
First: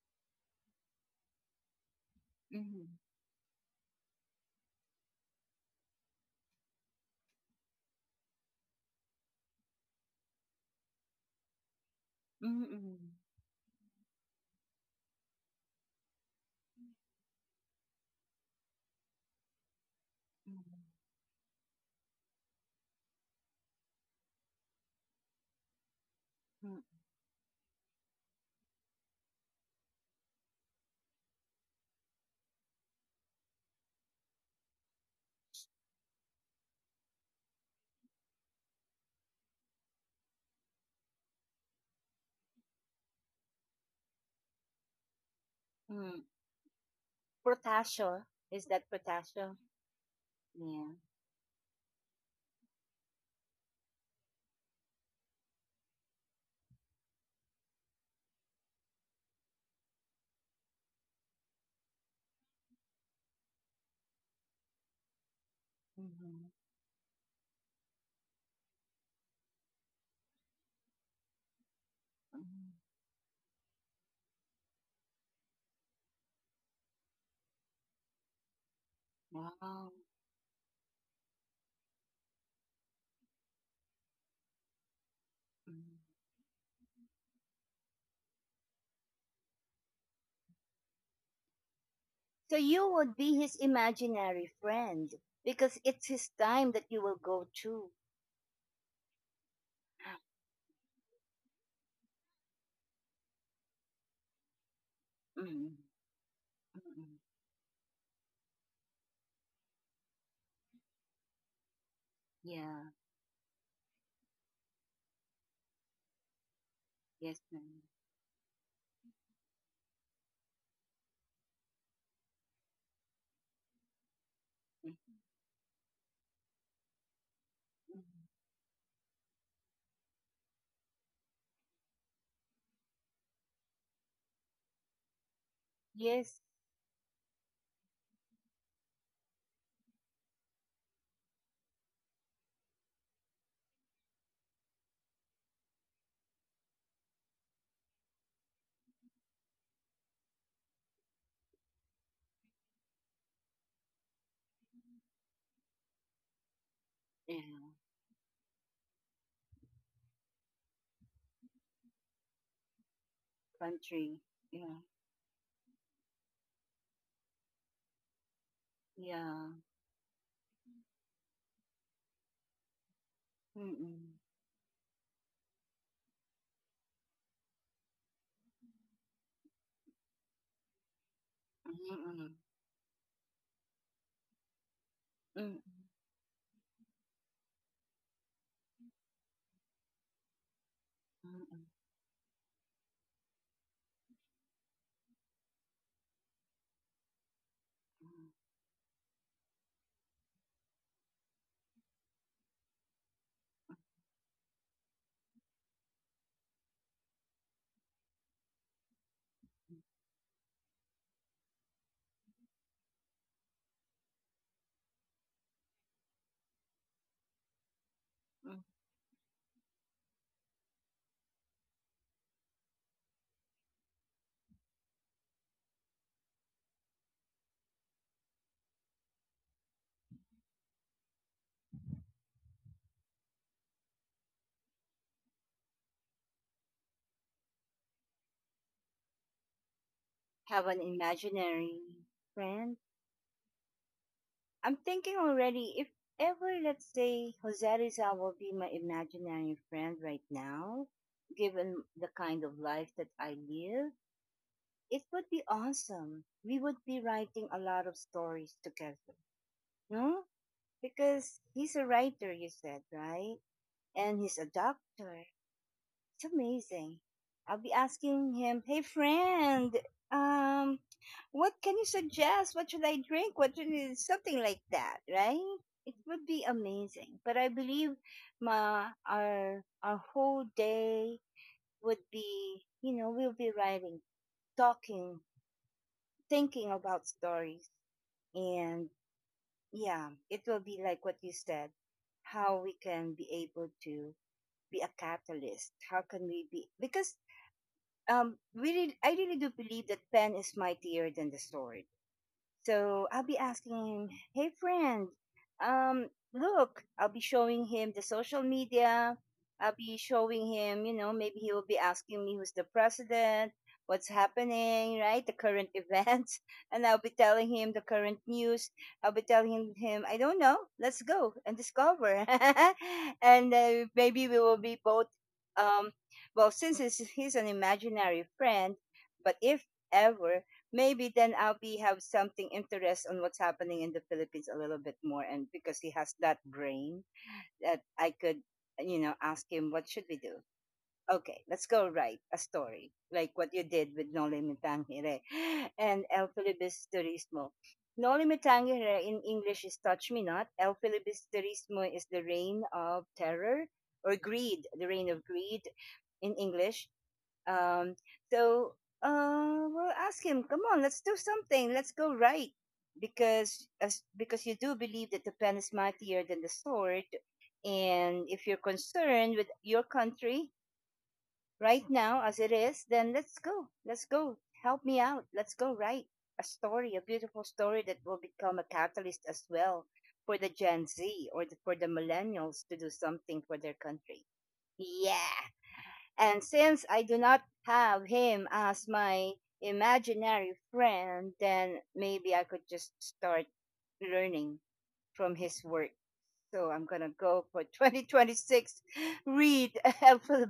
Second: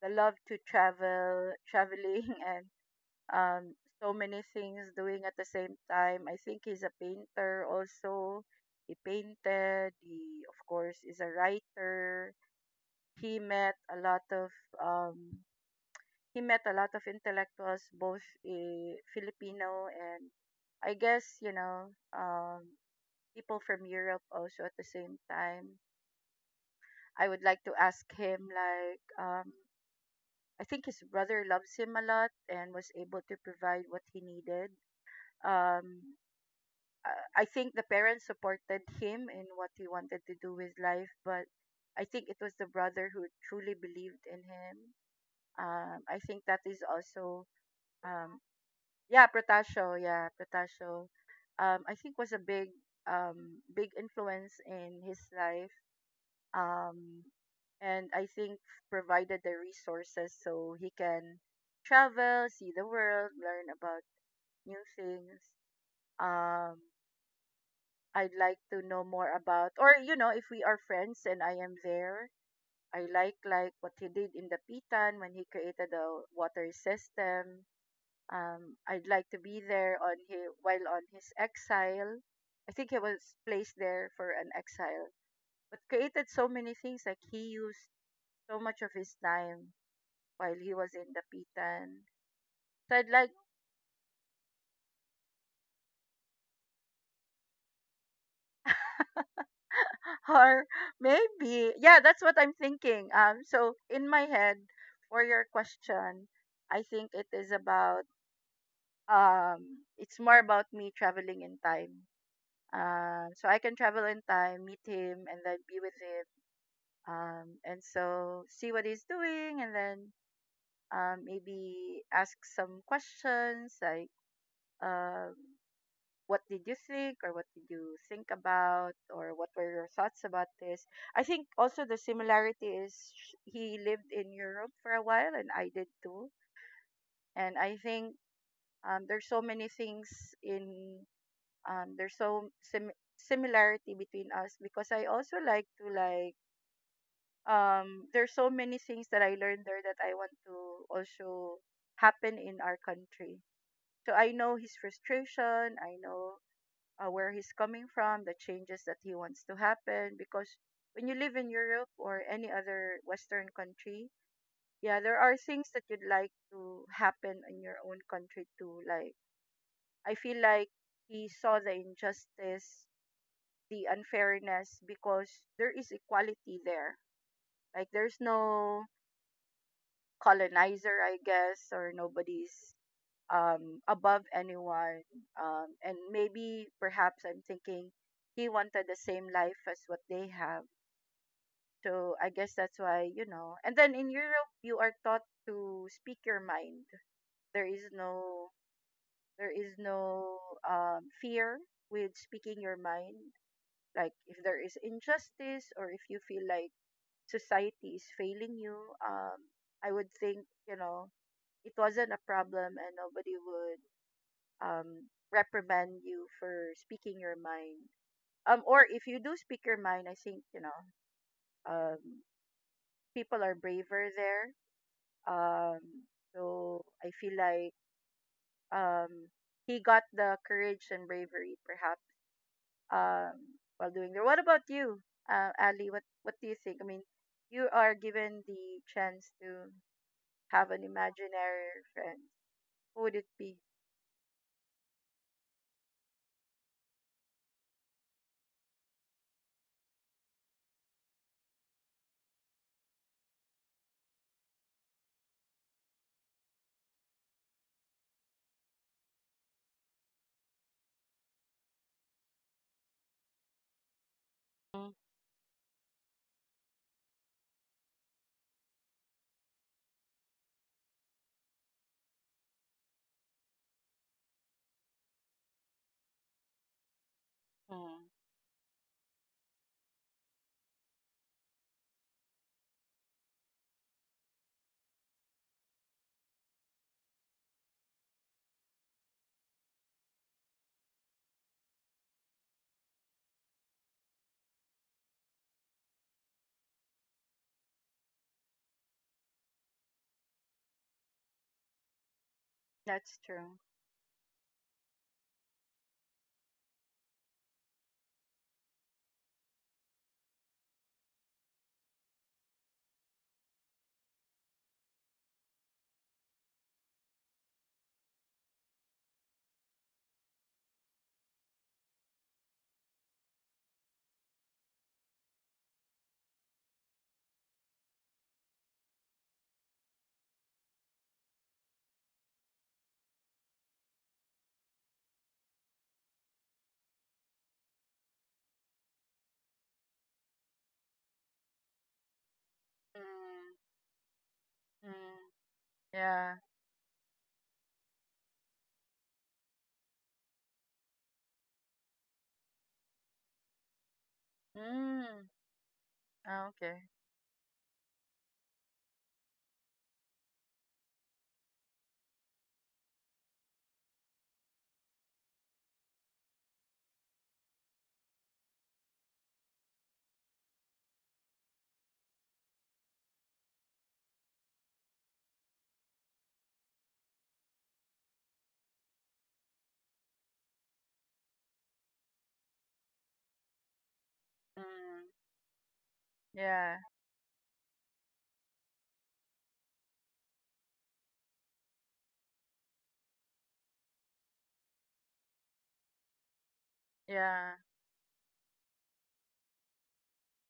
Speaker 2: the love to travel, traveling, and
Speaker 1: Mm-mm.
Speaker 2: um, so many things doing at the same time. I think he's a painter also. He painted. He, of course, is a writer.
Speaker 1: Mm-mm.
Speaker 2: He met a lot of, um, intellectuals, both Filipino and, I guess, you know, people from Europe also at the same time.
Speaker 1: Mm-mm.
Speaker 2: I would like to ask him like, I think his brother loves him a lot and was able to provide what he needed, um I think the parents supported him in what he wanted to do with life, but I think it was the brother who truly believed in him. I
Speaker 1: Mm-mm.
Speaker 2: think that is also,
Speaker 1: Protasio.
Speaker 2: um,
Speaker 1: Is that
Speaker 2: yeah,
Speaker 1: Protasio? Yeah.
Speaker 2: Protasio. I think was a big, big influence in his life. Um, and I think provided the resources so he can travel, see the world, learn about new things.
Speaker 1: Mm-hmm.
Speaker 2: Um, I'd like to know more about, or you know, if we are friends and I am there,
Speaker 1: Mm-hmm.
Speaker 2: I like what he did in the Pitan, when he created the water system. I'd like to be
Speaker 1: Wow.
Speaker 2: there on his while on his exile. I think he was placed there for an exile, but
Speaker 1: Mm-hmm.
Speaker 2: created so many things. Like, he used so much of his time while he was in the Pitan.
Speaker 1: So you
Speaker 2: So I'd
Speaker 1: would
Speaker 2: like,
Speaker 1: be his imaginary friend because it's his time that you will go to.
Speaker 2: or maybe, yeah, that's what I'm thinking. So in my head, for your
Speaker 1: Mm,
Speaker 2: question, I think
Speaker 1: mm,
Speaker 2: it is about, it's more about me traveling in time.
Speaker 1: yeah.
Speaker 2: So I can travel in time, meet him, and then be with him.
Speaker 1: Yes,
Speaker 2: And
Speaker 1: ma'am.
Speaker 2: so see what he's doing, and then, maybe ask some questions like,
Speaker 1: Mhm,
Speaker 2: um what did you think, or what did you think
Speaker 1: mhm.
Speaker 2: about, or what were your thoughts about this? I think also the similarity is, he lived in Europe for a while, and I did too.
Speaker 1: Yes.
Speaker 2: And I think, there's so many things in there's so similarity between us, because I also like to, like, there's so many things that I learned there that I want to also happen in our country. So I know his frustration. I know, where he's
Speaker 1: Yeah.
Speaker 2: coming from, the changes that he wants to happen. Because when you live in Europe or any other Western country,
Speaker 1: Country. Yeah.
Speaker 2: yeah, there are things that you'd like to happen in your own country too. Like,
Speaker 1: Yeah.
Speaker 2: I feel like he saw the injustice, the
Speaker 1: Mm-mm.
Speaker 2: unfairness, because there is equality there. Like, there's no colonizer, I guess, or
Speaker 1: Mm-mm.
Speaker 2: nobody's, above anyone.
Speaker 1: Mm-mm.
Speaker 2: And maybe, perhaps, I'm thinking he wanted the same life as what they have.
Speaker 1: Mm-mm.
Speaker 2: So I guess that's why, you know. And then in Europe, you are taught to speak your mind. There is no, there is no fear with speaking your mind. Like, if there is injustice, or if you feel like society is failing you, um, I would think, you know, it wasn't a problem, and nobody would, um, reprimand you for speaking your mind.
Speaker 1: Mm-mm.
Speaker 2: Or if you do speak your mind, I think, you know, um, people are braver there. Um, so I feel like, um, he got the courage and bravery, perhaps, while doing there. What about you, Ali? What do you think? I mean, you are given the chance to
Speaker 1: Have
Speaker 2: have
Speaker 1: an
Speaker 2: an
Speaker 1: imaginary
Speaker 2: imaginary friend.
Speaker 1: friend.
Speaker 2: Who would it be?
Speaker 1: I'm thinking already if ever, let's say, Jose Rizal will be my imaginary friend right now, given the kind of life that I live, it would be awesome. We would be writing a lot of stories together, no? Because he's a writer, you said, right? And he's a doctor. It's amazing. I'll be asking him, "Hey friend, um, what can you suggest? What should I drink? Something like that, right?" It would be amazing. But I believe
Speaker 2: Mm-hmm.
Speaker 1: ma, our whole day would be, you know, we'll be writing, talking, thinking about stories, and yeah, it will be like what you said, how we can be able to be a catalyst. How can we be? Because I really do believe that pen is mightier than the sword. So
Speaker 2: That's
Speaker 1: I'll be
Speaker 2: true.
Speaker 1: asking him, hey friend, look, I'll be showing him the social media. I'll be showing him, maybe he will be asking me who's the president, what's happening, right? The current events. And I'll be telling him the current news. I'll be telling him, I don't know, let's go and discover. And maybe we will be both, um, well, since he's an imaginary friend, but if ever maybe then I'll be have something interest on what's happening in the Philippines a little bit more. And because he has that brain that I could, ask him, what should we do? Okay, let's go write a story like what
Speaker 2: Mm,
Speaker 1: you did with No Limitang
Speaker 2: mm,
Speaker 1: Hire and El
Speaker 2: yeah.
Speaker 1: Filibis Turismo. No Limitang Hire in English is Touch Me Not. El Filibis Turismo is the reign of terror or greed, the reign
Speaker 2: Mm.
Speaker 1: of greed in
Speaker 2: Oh, okay.
Speaker 1: English. Um, so we'll ask him, come on, let's do something. Let's go right. Because because you do believe that the pen is mightier than the sword, and if you're concerned with your country right now as it is, then let's go. Let's go. Help me out. Let's go write a story, a beautiful story that will become a catalyst as well for the Gen Z for the millennials to do something for their country.
Speaker 2: Mm.
Speaker 1: Yeah. And
Speaker 2: Yeah.
Speaker 1: since I do not have him as my imaginary friend, then maybe I could just start learning from his work. So I'm gonna go
Speaker 2: Yeah.
Speaker 1: for 2026. Read El Helpful.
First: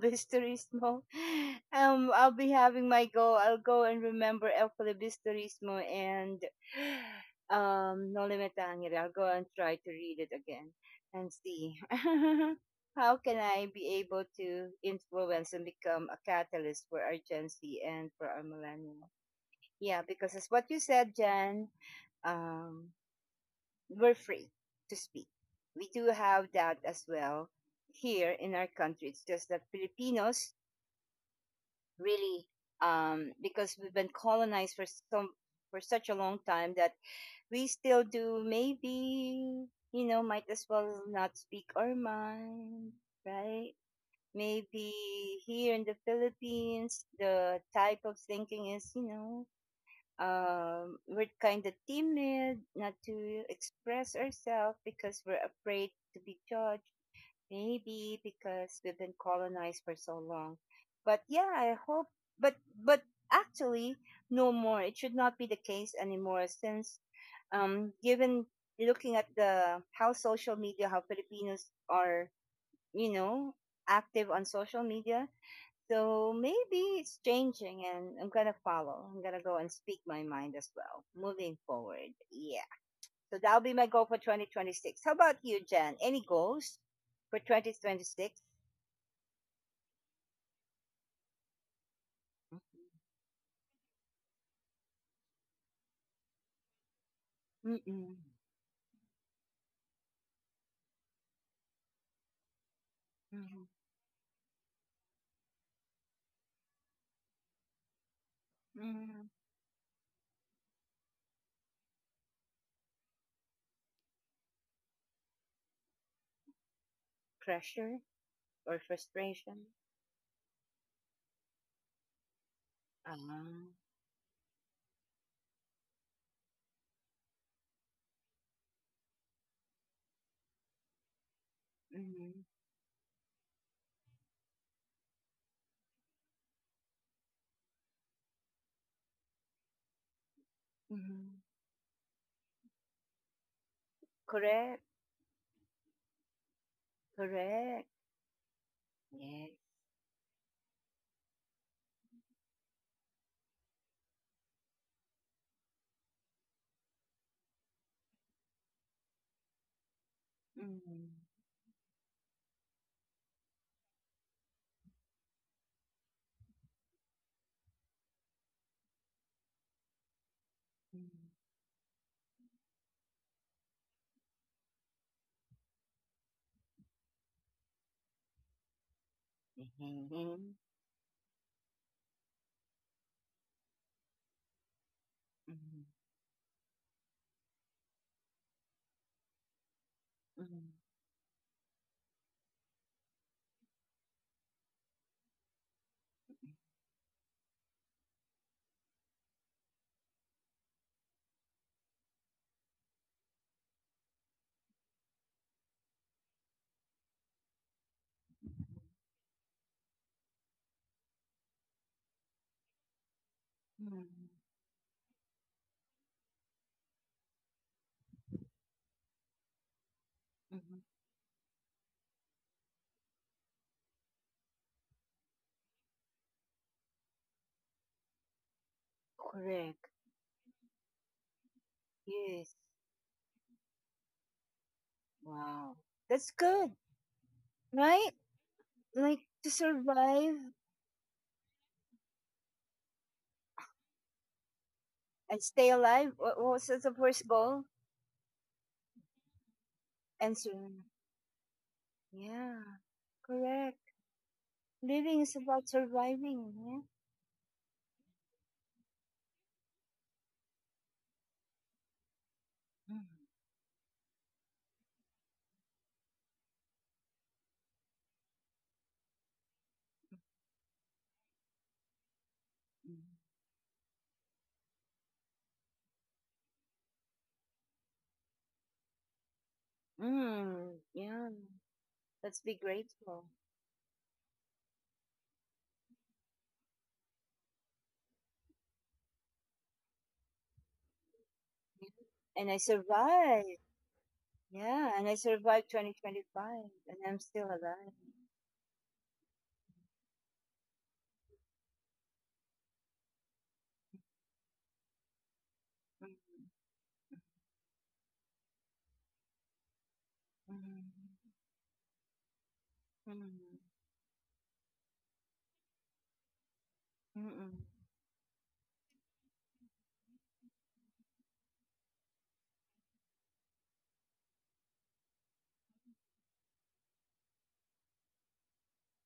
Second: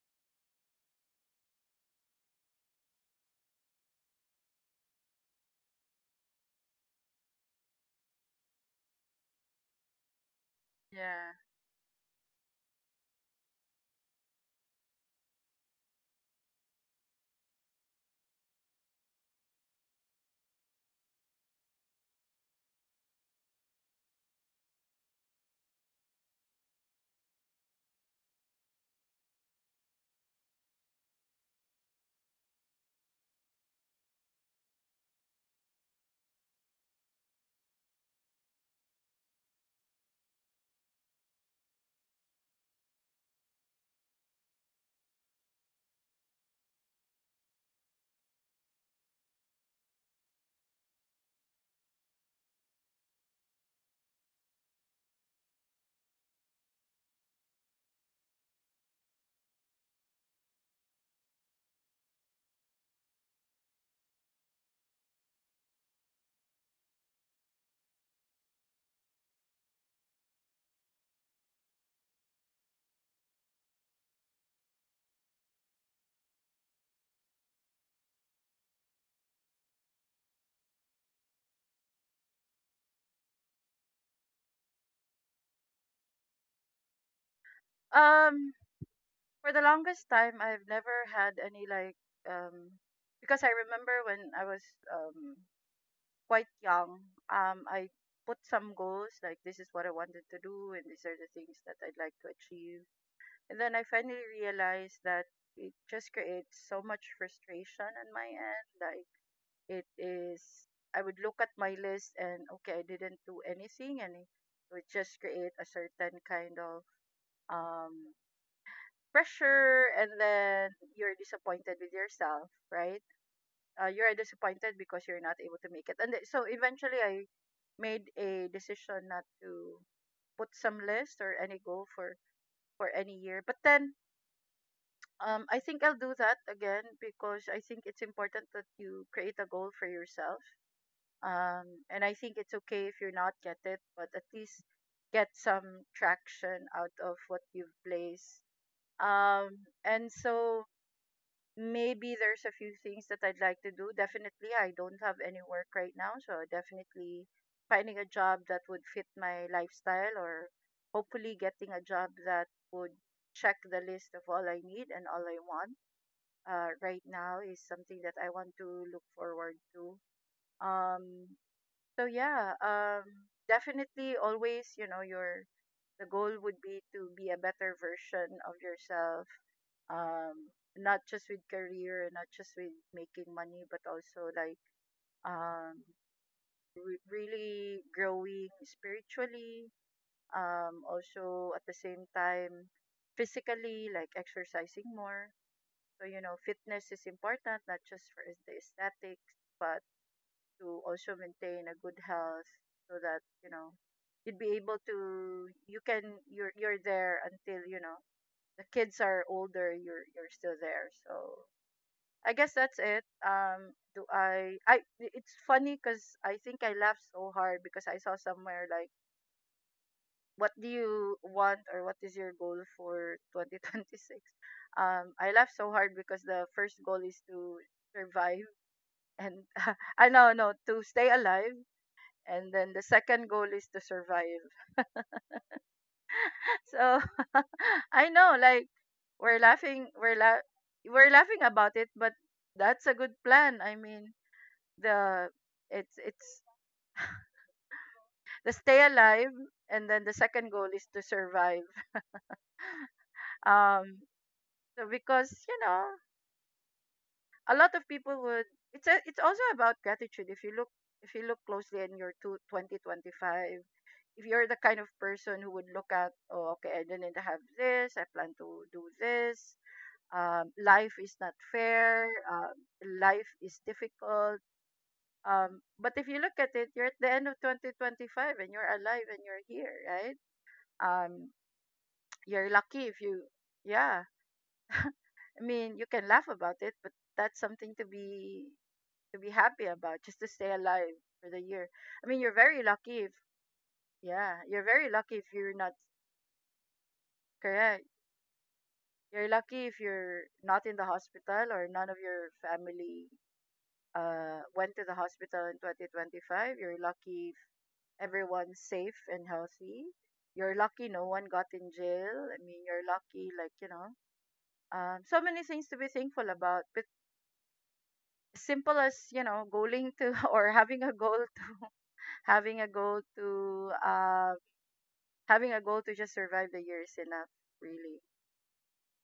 Speaker 1: I'll be having my go. I'll go and remember El Bisturismo and No Limit Angel. I'll go and try to read it again and
Speaker 2: Yeah.
Speaker 1: see how can I be able to influence and become a catalyst for our Gen Z and for our millennials. Yeah, because it's what you said, Jen. Um, were free to speak. We do have that as well here in our country. It's just that Filipinos really, because we've been colonized for such a long time that we still do maybe you know might as well not speak our mind, right? Maybe here in the Philippines, the type of thinking is we're kind of timid not to express ourselves because we're afraid to be judged, maybe because we've been colonized for so long. But yeah, I hope, but, but actually, no more. It should not be the case anymore since, given looking at the how social media, how Filipinos are, you know, active on social media, so maybe it's changing and I'm gonna follow. I'm gonna go and speak my mind as well. Moving forward. Yeah. So that'll be my goal for 2026. How about you, Jen? Any goals for 2026?
Speaker 2: Um, for the longest time, I've never had any, like, um, because I remember when I was, um quite young, I
Speaker 1: Mm-mm.
Speaker 2: put some goals, like, this is what I wanted to do, and these are the things that I'd like to achieve. And
Speaker 1: Mm-mm.
Speaker 2: then I finally realized that it just creates so much frustration on my end. Like,
Speaker 1: Mm-mm.
Speaker 2: it is, I would look at my list and, okay, I didn't do anything, and it would just create a certain kind of,
Speaker 1: Pressure
Speaker 2: um,
Speaker 1: or frustration?
Speaker 2: pressure, and then you're disappointed with yourself, right?
Speaker 1: Ah. Mm-hmm.
Speaker 2: You're disappointed because you're not able to make it, and so eventually I made a decision not to put some list or any goal for any year, but then. I think I'll do that again because I think it's important that you create a goal for yourself.
Speaker 1: Mm-hmm.
Speaker 2: And I think it's okay if you're not get it, but at least
Speaker 1: Correct.
Speaker 2: get some traction out of what you've
Speaker 1: Correct.
Speaker 2: placed.
Speaker 1: Yes.
Speaker 2: And so maybe there's a few things that I'd like to do. Definitely, I don't have any work right now, so definitely finding a job that would fit my lifestyle or
Speaker 1: Mm-hmm.
Speaker 2: hopefully getting a job that would check the list of all I need and all I want right now is something that I want to look forward to. Um,
Speaker 1: Mm-hmm.
Speaker 2: so yeah, definitely always, you know, your the goal would be to be a better version of yourself.
Speaker 1: Mm-hmm.
Speaker 2: Um, Not just with career, not just with making money, but also like um, really growing spiritually. Also at the same time, physically, like exercising more. So, fitness is important, not just for the aesthetics, but to also maintain a good health so that you'd be able to you're there until the kids are older, you're still there. So I guess that's it.
Speaker 1: Mm-hmm.
Speaker 2: Do I It's funny because I think I laughed so hard because I saw somewhere like, what do
Speaker 1: Mm-hmm.
Speaker 2: you want or what is your goal for 2026? I laughed so hard because the first goal is to survive, and
Speaker 1: Correct.
Speaker 2: I know, no, to stay alive, and
Speaker 1: Yes.
Speaker 2: then the second goal is to survive.
Speaker 1: Wow. That's good,
Speaker 2: So, I
Speaker 1: right?
Speaker 2: know, like,
Speaker 1: Like
Speaker 2: we're
Speaker 1: to
Speaker 2: laughing we're
Speaker 1: survive
Speaker 2: la- we're laughing about it, but that's a good plan. I mean, the
Speaker 1: and stay
Speaker 2: it's
Speaker 1: alive. What
Speaker 2: it's
Speaker 1: what was the first goal?
Speaker 2: the stay alive and then the
Speaker 1: And
Speaker 2: second goal is
Speaker 1: survive.
Speaker 2: to survive.
Speaker 1: Yeah, correct.
Speaker 2: Um so
Speaker 1: Living is
Speaker 2: because
Speaker 1: about surviving. Yeah.
Speaker 2: a lot of people would it's also about gratitude if you look, closely in your two twenty
Speaker 1: Mm,
Speaker 2: twenty five, If you're the kind of person who would look at, oh, okay, I didn't have this, I plan to do this, life is not fair, uh,
Speaker 1: mm.
Speaker 2: life is difficult. But if you look at it, you're at the end of 2025 and you're alive and you're here, right?
Speaker 1: Mm,
Speaker 2: Um,
Speaker 1: yeah. Let's
Speaker 2: you're
Speaker 1: be
Speaker 2: lucky if you,
Speaker 1: grateful.
Speaker 2: yeah. I mean, you can laugh about it, but that's something to be, happy about, just to stay alive for the year. I mean, you're
Speaker 1: And I
Speaker 2: very lucky if,
Speaker 1: survived.
Speaker 2: yeah, you're very
Speaker 1: Yeah. And I
Speaker 2: lucky if you're
Speaker 1: survived
Speaker 2: not.
Speaker 1: 2025. And I'm still
Speaker 2: Correct.
Speaker 1: alive.
Speaker 2: You're lucky if you're not in the hospital or none of your family went to the hospital in
Speaker 1: Mm,
Speaker 2: 2025. You're lucky if everyone's safe and healthy. You're
Speaker 1: mm,
Speaker 2: lucky no one got in jail. I mean, you're lucky, like,
Speaker 1: mm,
Speaker 2: so many things to be thankful about. But
Speaker 1: mm, mm.
Speaker 2: simple as, going to or having a goal to having a goal to uh, having a goal to just survive the year is enough, really.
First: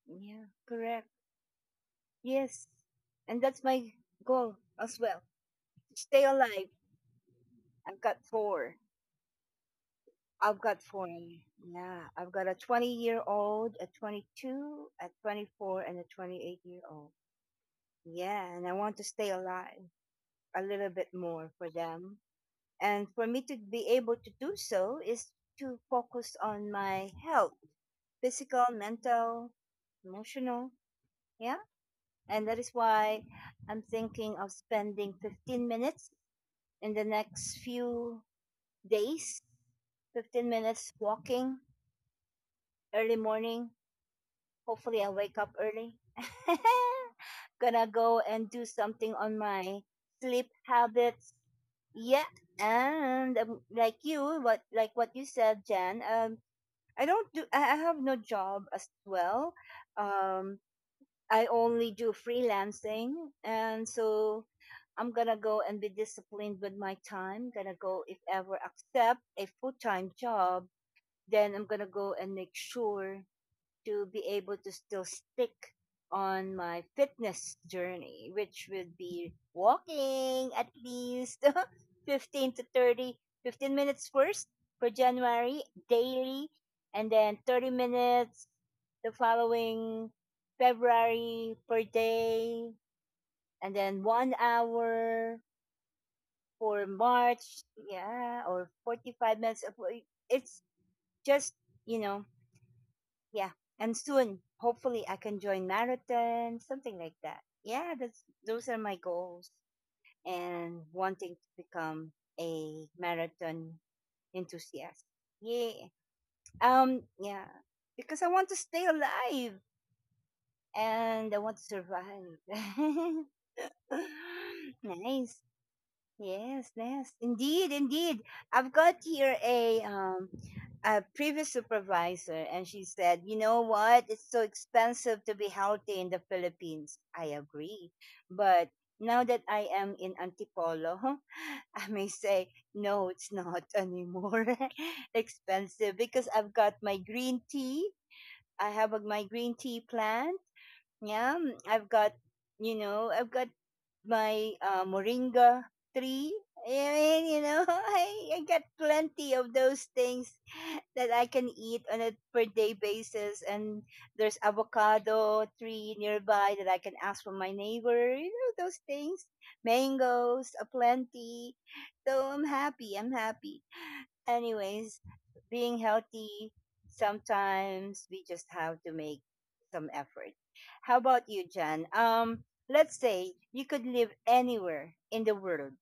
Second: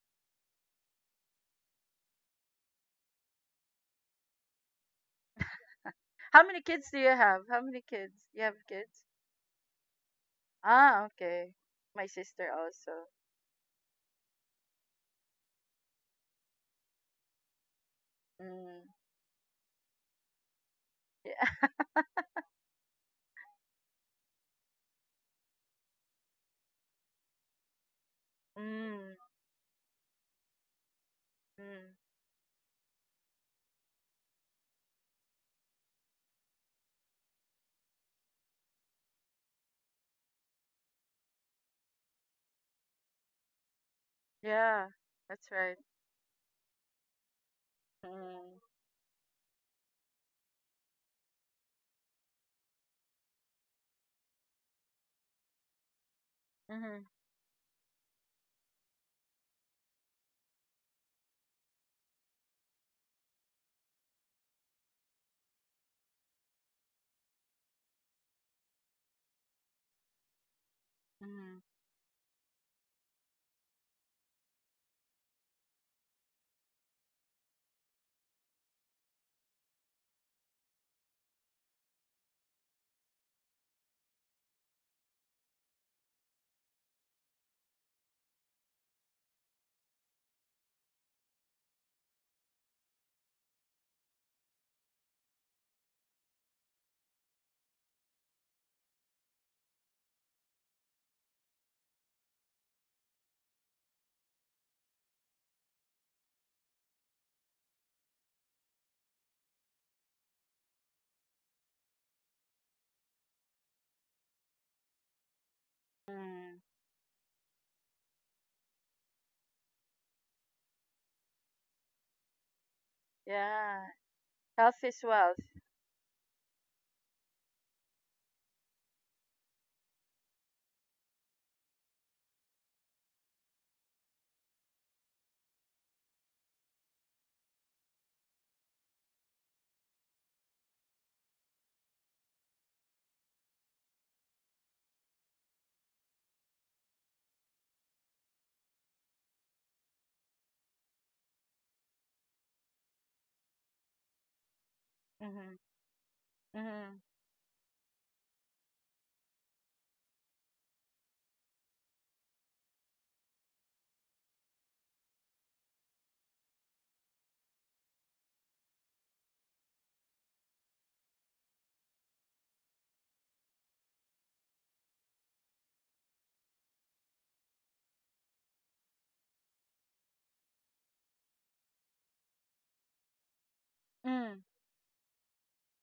Speaker 1: Yeah, correct. Yes. And that's my goal as well, stay
Speaker 2: How many
Speaker 1: alive.
Speaker 2: kids do you have? How many
Speaker 1: I've got
Speaker 2: kids? You have
Speaker 1: four.
Speaker 2: kids?
Speaker 1: I've got
Speaker 2: Ah,
Speaker 1: four.
Speaker 2: okay. My
Speaker 1: Yeah, I've got
Speaker 2: sister
Speaker 1: a 20
Speaker 2: also.
Speaker 1: year old, a 22, a 24, and a 28-year-old. Yeah, and I
Speaker 2: Mm,
Speaker 1: want to stay alive a little bit
Speaker 2: yeah.
Speaker 1: more for them. And for me to be able to do so is to focus on my health, physical,
Speaker 2: Mm,
Speaker 1: mental, emotional. Yeah,
Speaker 2: mm.
Speaker 1: and that is why I'm thinking of spending 15 minutes in the next few days, 15 minutes walking early morning.
Speaker 2: Yeah,
Speaker 1: Hopefully, I wake
Speaker 2: that's
Speaker 1: up
Speaker 2: right.
Speaker 1: early. Gonna go and
Speaker 2: Mm.
Speaker 1: do something on my sleep habits. Yeah, and like you, what like what you said, Jan. I
Speaker 2: Mhm.
Speaker 1: don't do. I have no job as well. Um, I only do freelancing, and so I'm gonna go and be disciplined with my time. Gonna go if ever accept a full time job, then
Speaker 2: Mhm.
Speaker 1: I'm gonna go and make sure to be able to still stick on my fitness journey, which would be walking at least 15 to 30 15 minutes first for January daily, and then 30 minutes the following February per day, and then one hour for March, yeah, or 45 minutes. It's just, you know, yeah. And soon, hopefully, I can join marathon, something like that. Yeah, that's those are my goals, and wanting to become a marathon enthusiast. Yeah.
Speaker 2: Mm.
Speaker 1: Yeah. Because I want to stay alive and I want to survive.
Speaker 2: Yeah, health is wealth.
Speaker 1: Nice. Yes, yes, indeed, indeed. I've got here a previous supervisor, and she said, "You know what? It's so expensive to be healthy in the Philippines." I agree, but now that I am in Antipolo, I may say, "No, it's not anymore expensive because I've got my green tea. I have a, my green tea plan, yeah, mm, I've got, you know, I've got my
Speaker 2: Mhm.
Speaker 1: moringa tree. I
Speaker 2: Mhm.
Speaker 1: mean, you know, I got plenty of those things that I can eat on a per day basis. And there's avocado tree nearby that I can ask from my neighbor. You know, those things. Mangoes, a plenty. So I'm happy. I'm happy anyways, being healthy, sometimes we just have to make some effort. How about you, Jan? Let's say you could live
Speaker 2: Mm.
Speaker 1: anywhere in the world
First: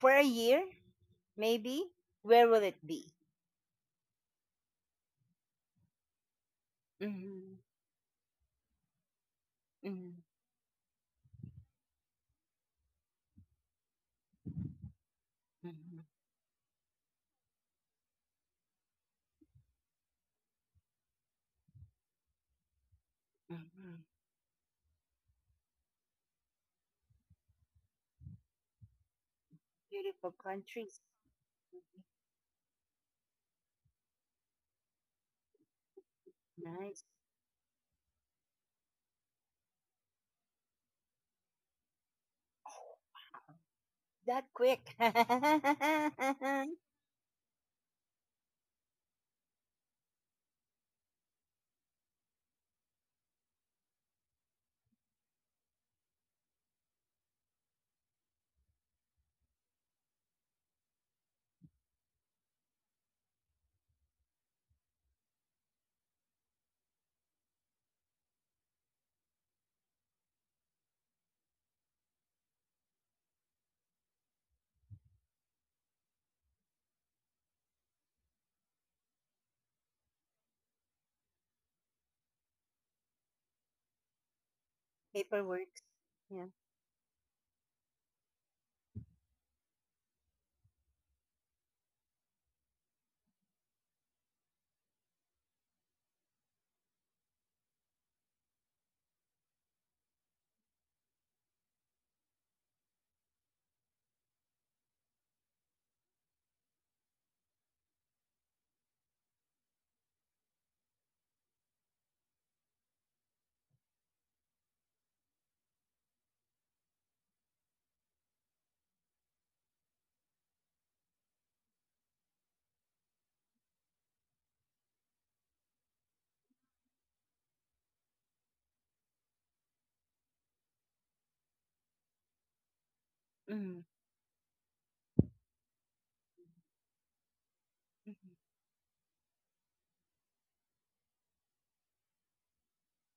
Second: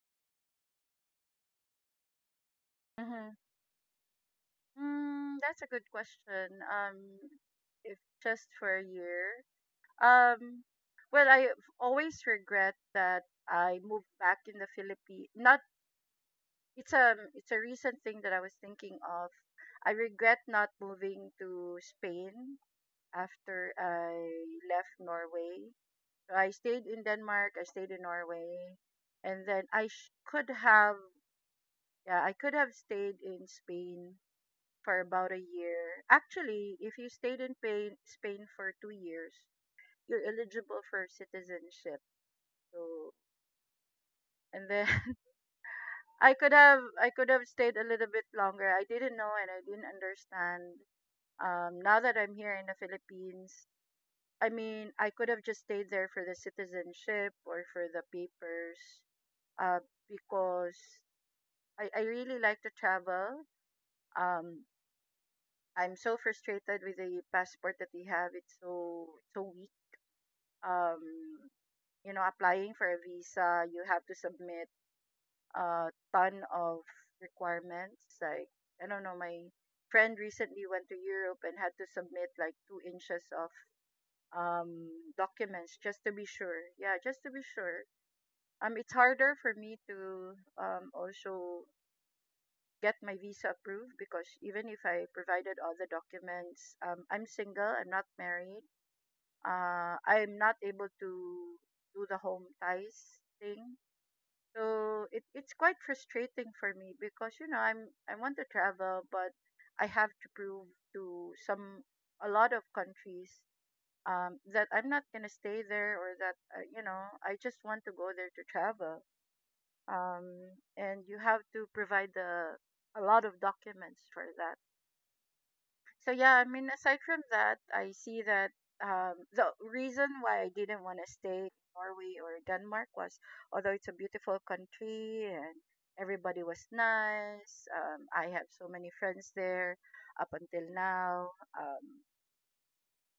Speaker 1: for a year, maybe. Where will it be?
Speaker 2: Mhm. Mm, that's a good question.
Speaker 1: Mm-hmm,
Speaker 2: If just for a year,
Speaker 1: mm-hmm,
Speaker 2: um, well, I always regret that I moved back in the Philippines. Not.
Speaker 1: mm-hmm,
Speaker 2: It's a recent thing that I was thinking of. I regret not moving to Spain after
Speaker 1: mm-hmm.
Speaker 2: I left Norway. I stayed in Denmark, I stayed in Norway, and then I sh-
Speaker 1: Beautiful
Speaker 2: could have
Speaker 1: countries.
Speaker 2: yeah, I could have stayed in Spain for about a year. Actually, if
Speaker 1: Nice.
Speaker 2: you stayed in Spain, for 2 years, you're eligible for citizenship. So,
Speaker 1: That
Speaker 2: and then
Speaker 1: quick.
Speaker 2: I could have stayed a little bit longer. I didn't know and I didn't understand. Now that I'm here in the Philippines, I mean, I could have just stayed there for the citizenship or for the papers, uh, because I really like to travel. Um, I'm so frustrated with the passport that we have. It's so, weak. Um, Applying for a visa, you have to submit a ton of requirements. Like, I don't know, my friend recently went to Europe and had to submit like 2 inches of um documents,
Speaker 1: Paperwork.
Speaker 2: just to be
Speaker 1: Yeah.
Speaker 2: sure. Yeah, just to be sure. It's harder for me to also get my visa approved because even if I provided all the documents, I'm single, I'm not married. I'm not able to do the home ties thing. So, it's quite frustrating for me because I want to travel, but I have to prove to some a lot of countries, that I'm not gonna stay there, or that, I just want to go there to travel. Um, and you have to provide the a lot of documents for that. So, yeah, I mean, aside from that, I see that the reason why I didn't want to stay in Norway or Denmark was, although
Speaker 1: Mm-hmm,
Speaker 2: it's a beautiful country and everybody was nice, I
Speaker 1: mm-hmm,
Speaker 2: have so many friends there up until now. Um,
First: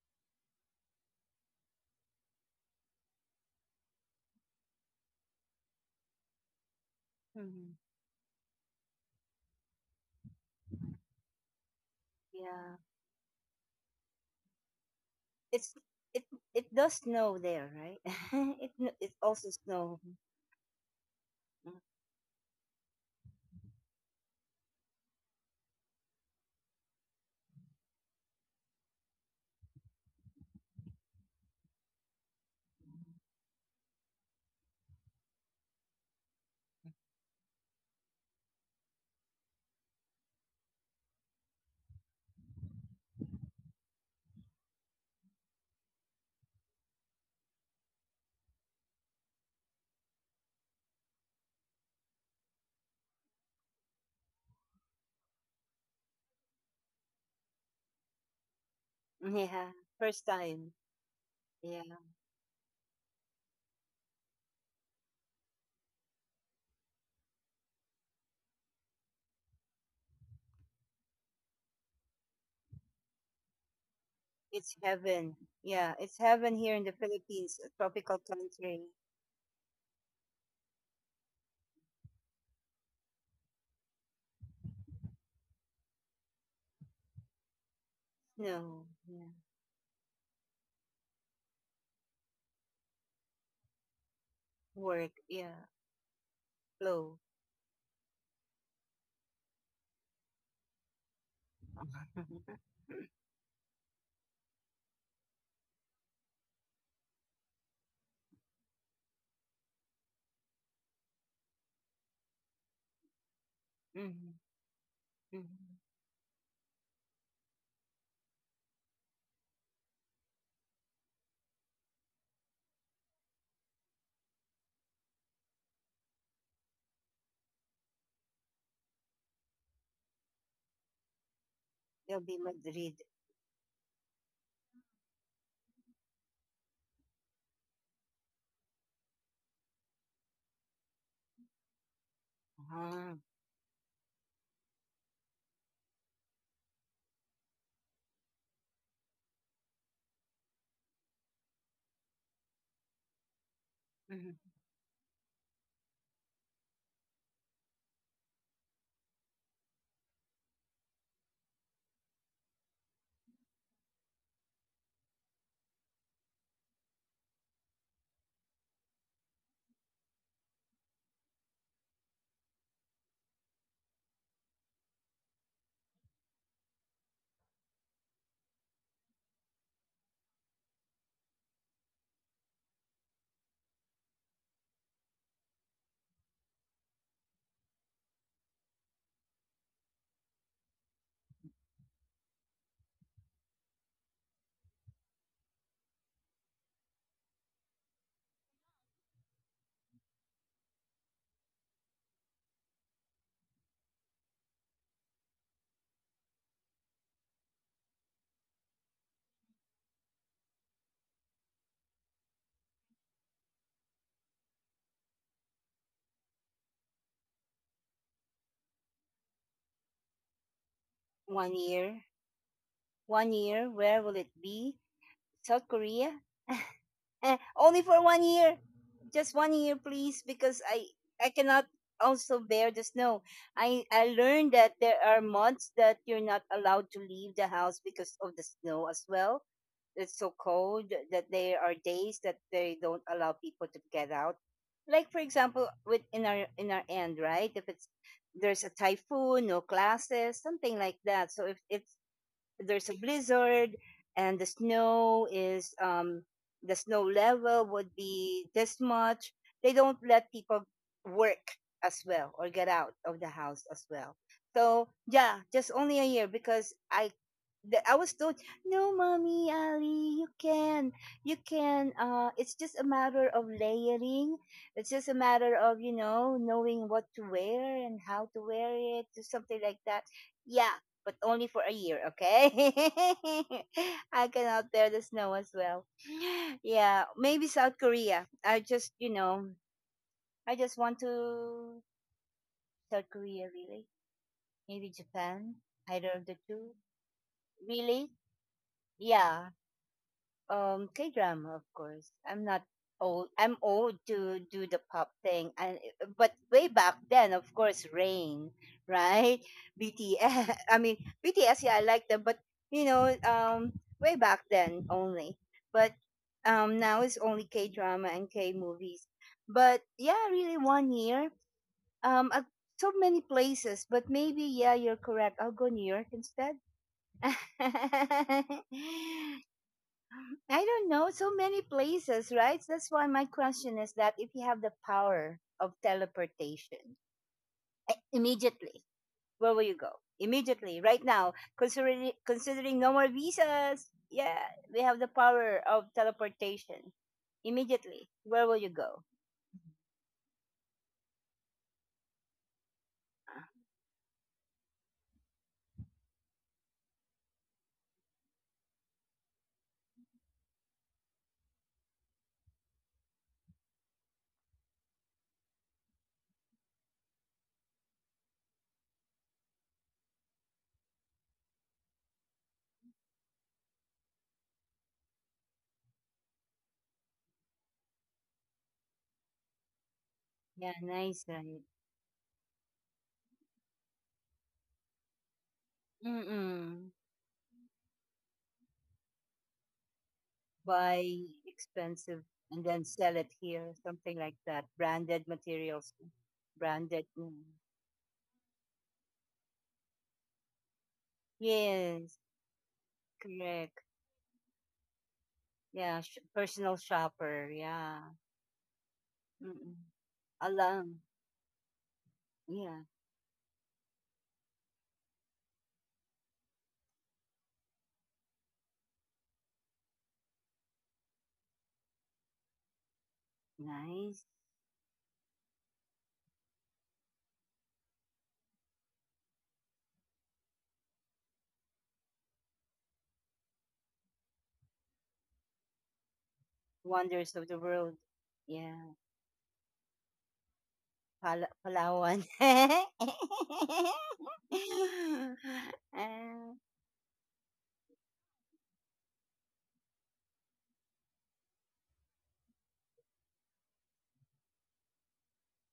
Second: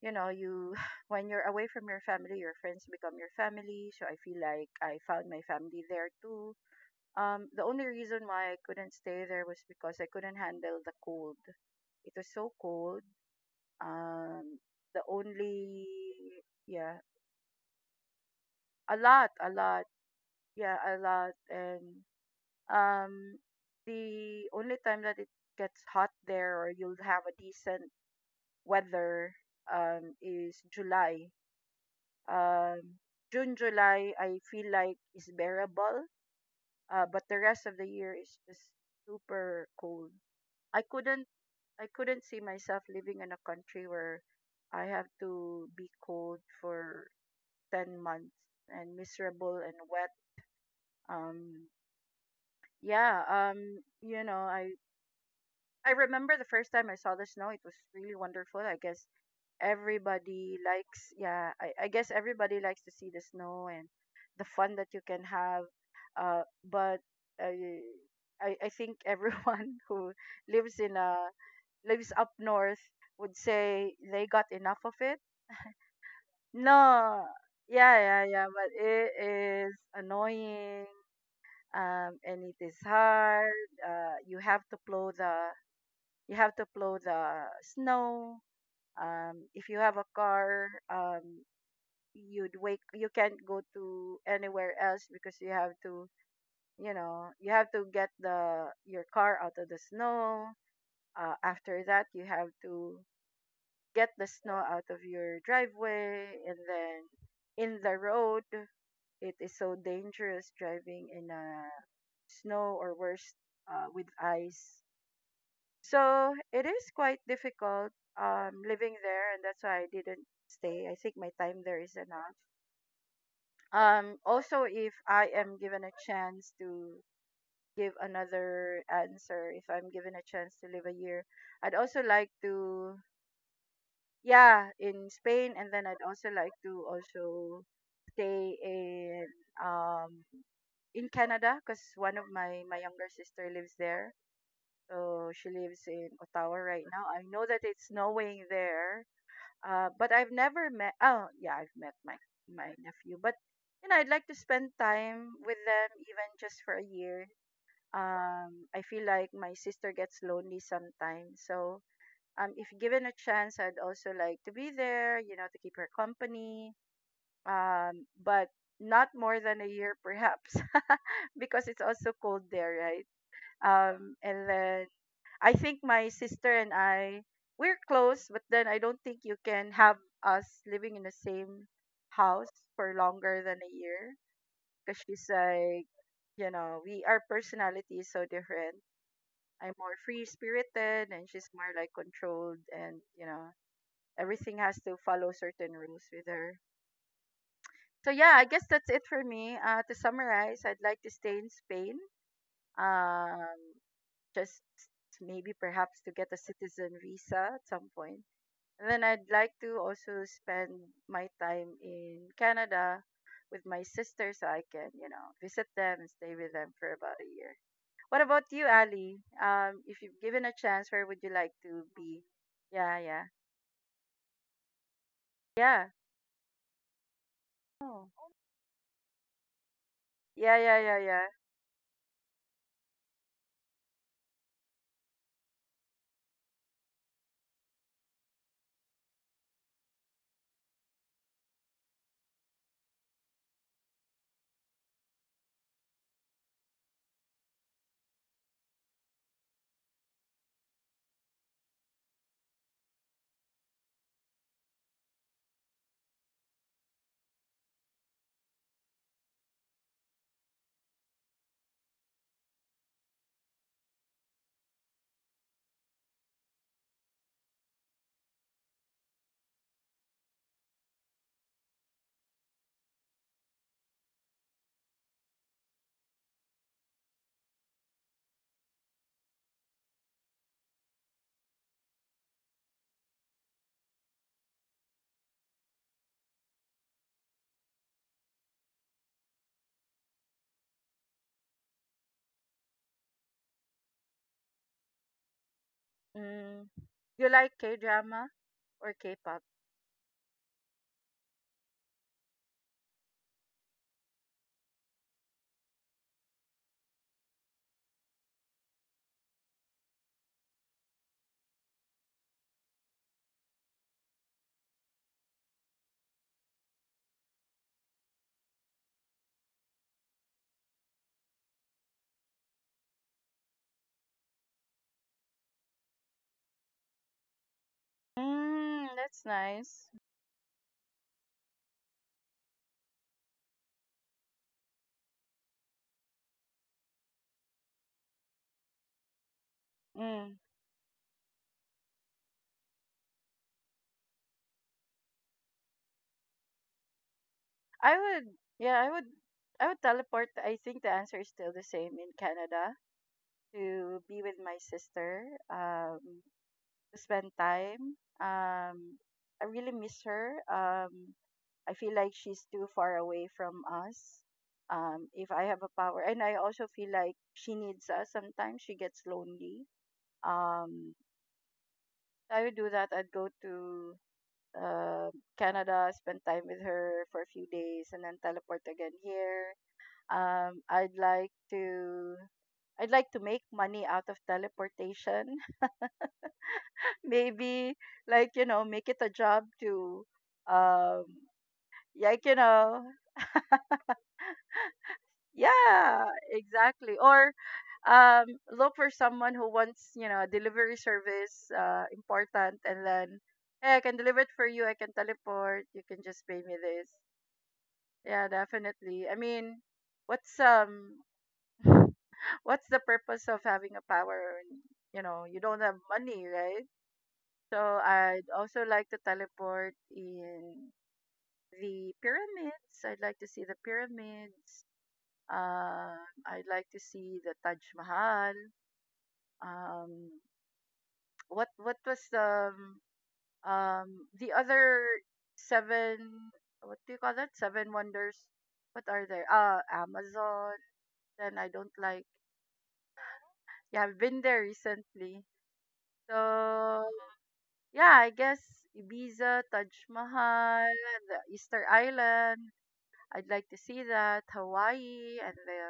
Speaker 2: you know, you When you're away from your family, your friends become your family. So I feel like I found my family there too. The
Speaker 1: mm-hmm.
Speaker 2: only reason why I couldn't stay there was because I couldn't handle the cold. It was so
Speaker 1: Yeah.
Speaker 2: cold. Um, the
Speaker 1: it's
Speaker 2: only
Speaker 1: it it does
Speaker 2: Yeah,
Speaker 1: snow there, right? It also
Speaker 2: a lot,
Speaker 1: snow.
Speaker 2: yeah, a lot, and um, the only time that it gets hot there or you'll have a decent weather is July. Um, June, July, I feel like is bearable. But the rest of the year is just super cold. I couldn't, I couldn't see myself living in a country where I have to be cold for 10 months and miserable and wet. Um, yeah. I remember the first time I saw the snow, it was really wonderful. I guess
Speaker 1: Mm, yeah, first
Speaker 2: everybody
Speaker 1: time.
Speaker 2: likes, yeah,
Speaker 1: Yeah,
Speaker 2: I guess everybody likes to see the snow and the fun that you can have. Uh, but uh, I think everyone who lives in a, lives up north would say they got
Speaker 1: it's
Speaker 2: enough of it.
Speaker 1: heaven. Yeah, it's heaven here in the
Speaker 2: No,
Speaker 1: Philippines, a
Speaker 2: yeah,
Speaker 1: tropical
Speaker 2: yeah, yeah, but
Speaker 1: country.
Speaker 2: it is annoying. And it is hard. You have to plow the, you have to plow the snow.
Speaker 1: Snow. Yeah,
Speaker 2: If you have a car, you'd wake, you can't go to anywhere else
Speaker 1: work.
Speaker 2: because
Speaker 1: Yeah, flow.
Speaker 2: you have to get the your car out of the snow. After that, you have to get the snow out of your driveway and then in the road. It is so dangerous driving in a snow, or worse, with
Speaker 1: Mm-hmm.
Speaker 2: ice.
Speaker 1: Mm-hmm.
Speaker 2: So it is quite difficult, living there, and that's why I didn't stay. I think my time there is enough. Also, if I am given a chance to give another answer, if I'm given a chance to live a year, I'd also
Speaker 1: It'll
Speaker 2: like
Speaker 1: be
Speaker 2: to,
Speaker 1: Madrid.
Speaker 2: yeah, in Spain, and then I'd also like to also stay um in Canada because one of my younger
Speaker 1: Ah,
Speaker 2: sister lives there. So she lives in Ottawa right now. I know that it's snowing there, but I've never met. Oh, yeah, I've met my nephew, but I'd like
Speaker 1: mhm.
Speaker 2: to spend time with them, even just for a year. I feel like my sister gets lonely sometimes, so if given a chance, I'd also like to be there, to keep her company. But not more than a year, perhaps, because it's also cold there, right? And then I think my sister and I, we're close, but then I don't think you can have us living in the same house for longer than a year because she's like, you know, we our personality is so different. I'm more free spirited, and she's more like controlled, and everything has to follow certain rules with her. So, yeah, I guess that's it for me. To summarize, I'd like to stay in Spain. Um, just maybe perhaps to get a citizen visa at some point. And then I'd like to also spend my time in Canada with my sister, so I can, visit them and stay with them for about a year. What about you, Ali? If you've given a chance, where would you
Speaker 1: One
Speaker 2: like to
Speaker 1: year.
Speaker 2: be? Yeah, yeah.
Speaker 1: One year. Where will it be? South
Speaker 2: Yeah.
Speaker 1: Korea. Only for
Speaker 2: Oh.
Speaker 1: one year. Just one year, please, because
Speaker 2: Yeah, yeah, yeah,
Speaker 1: I
Speaker 2: yeah.
Speaker 1: cannot also bear the snow. I learned that there are months that you're not allowed to leave the house because of the snow as well. It's so cold that there are days that they don't allow people to get out. Like for example, with in our end, right? If it's there's a typhoon, no classes, something like that. So if it's there's a blizzard and the snow is the snow level would be this much, they don't let people work as well or get out of the house as well. So yeah, just only a year, because I was told, "No, mommy Ali, you can, you can, it's just a matter of layering. It's just a matter of, knowing what to wear and how to wear it," or something like that. Yeah, but only for a year, okay? I cannot bear the snow as well. Yeah, maybe South Korea. I just, I just want to South Korea, really. Maybe Japan, either of the two.
Speaker 2: Mm. You like K
Speaker 1: Really?
Speaker 2: drama or K pop?
Speaker 1: Yeah, K drama, of course. I'm not old. I'm old to do the pop thing, and but way back then, of course, Rain, right? BTS. I mean BTS. Yeah, I like them, but you know, um, way back then only. But now it's only K drama and K movies. But yeah, really, 1 year. Um, uh, so many places, but maybe yeah, you're correct. I'll go New York instead.
Speaker 2: Mm, that's nice.
Speaker 1: I don't know. So many places, right? That's why my question is that if you have the power of teleportation, immediately, where will you go?
Speaker 2: Mm.
Speaker 1: Immediately, right now, considering no more visas, yeah, we have the power of teleportation.
Speaker 2: I
Speaker 1: Immediately,
Speaker 2: would
Speaker 1: where will you
Speaker 2: Yeah, I
Speaker 1: go?
Speaker 2: would I would teleport. I think the answer is still the same. In Canada,
Speaker 1: Ah.
Speaker 2: to be with my sister, um, to spend time. I really miss her. I feel like she's too far away from us. If I have a power, and I also feel like she needs us sometimes, she gets lonely. Um, I would do that. I'd go to uh, Canada, spend time with her for a few days, and then teleport again here.
Speaker 1: Yeah,
Speaker 2: I'd
Speaker 1: nice,
Speaker 2: like
Speaker 1: right?
Speaker 2: to. I'd like to make money out of teleportation.
Speaker 1: Mm-mm.
Speaker 2: Maybe, like, make it a job to, um,
Speaker 1: Buy expensive
Speaker 2: like,
Speaker 1: and then sell it here, something like that. Branded materials,
Speaker 2: yeah, exactly.
Speaker 1: branded.
Speaker 2: Or
Speaker 1: Mm.
Speaker 2: um, look for someone who wants, you know, a delivery service,
Speaker 1: Yes.
Speaker 2: important, and then, hey,
Speaker 1: Correct.
Speaker 2: I can deliver it for you. I can teleport. You can
Speaker 1: Yeah,
Speaker 2: just pay me
Speaker 1: personal
Speaker 2: this.
Speaker 1: shopper. Yeah.
Speaker 2: Yeah, definitely. I mean,
Speaker 1: Mm-mm.
Speaker 2: what's
Speaker 1: Alam.
Speaker 2: um what's the
Speaker 1: Yeah.
Speaker 2: purpose of having a power when you know you don't have money, right? So I'd also like to teleport in the pyramids. I'd like to see the
Speaker 1: Nice.
Speaker 2: pyramids. Uh, I'd like to see the Taj Mahal. Um, what was the other seven? What do you call that?
Speaker 1: Wonders of the
Speaker 2: Seven
Speaker 1: world.
Speaker 2: wonders. What
Speaker 1: Yeah.
Speaker 2: are there? Amazon. Then I don't like,
Speaker 1: Palawan.
Speaker 2: yeah, I've been there recently.
Speaker 1: Ah,
Speaker 2: So yeah, I guess Ibiza, Taj Mahal, the Easter Island. I'd like to see that Hawaii. And the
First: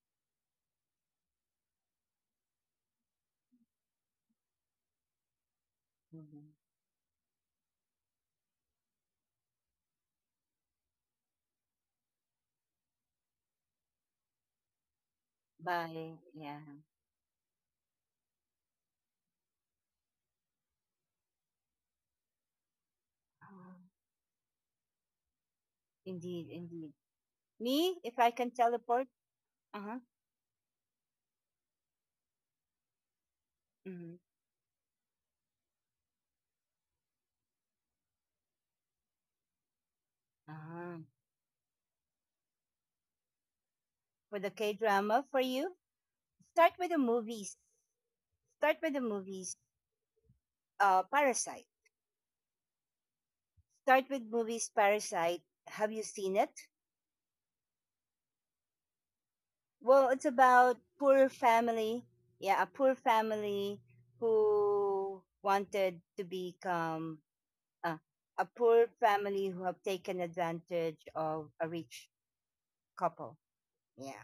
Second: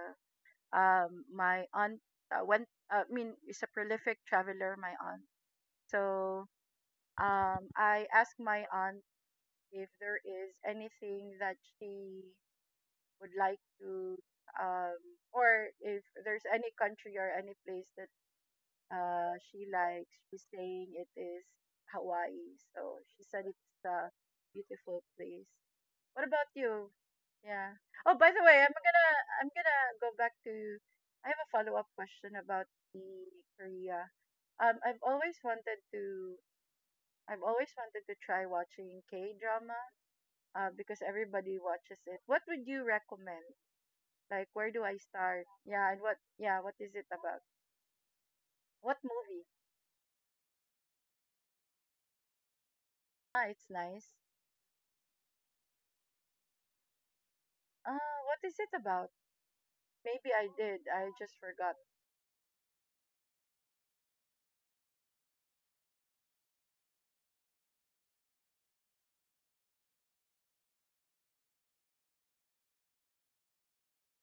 Speaker 2: my aunt went. I mean, is a prolific traveler. My aunt. So
Speaker 1: mhm.
Speaker 2: I asked my aunt if there is anything that she would like to, um or if
Speaker 1: Bye.
Speaker 2: there's
Speaker 1: Yeah.
Speaker 2: any country or any place that, uh, she likes, she's saying it is Hawaii. So she said
Speaker 1: Ah.
Speaker 2: it's a beautiful place. What
Speaker 1: Indeed,
Speaker 2: about you?
Speaker 1: indeed.
Speaker 2: Yeah.
Speaker 1: Me,
Speaker 2: Oh,
Speaker 1: if I
Speaker 2: by the
Speaker 1: can
Speaker 2: way, I'm gonna
Speaker 1: teleport,
Speaker 2: I'm gonna
Speaker 1: uh-huh.
Speaker 2: go back to. I have a follow up question about the Korea.
Speaker 1: Hmm.
Speaker 2: I've always wanted to. I've always wanted to try watching K drama. Because
Speaker 1: Uh-huh.
Speaker 2: everybody watches it. What would you recommend?
Speaker 1: For
Speaker 2: Like,
Speaker 1: the
Speaker 2: where do I
Speaker 1: K-drama for
Speaker 2: start?
Speaker 1: you,
Speaker 2: Yeah, and what? Yeah, what
Speaker 1: start with
Speaker 2: is
Speaker 1: the
Speaker 2: it about?
Speaker 1: movies. Start with
Speaker 2: What
Speaker 1: the
Speaker 2: movie?
Speaker 1: movies. Parasite.
Speaker 2: Ah, it's
Speaker 1: Start
Speaker 2: nice.
Speaker 1: with movies, Parasite. Have you seen it?
Speaker 2: What is it about?
Speaker 1: Well, it's
Speaker 2: Maybe I
Speaker 1: about
Speaker 2: did. I
Speaker 1: poor
Speaker 2: just forgot.
Speaker 1: family. Yeah, a poor family who wanted to become uh, a poor family who have taken advantage of a rich couple. Yeah,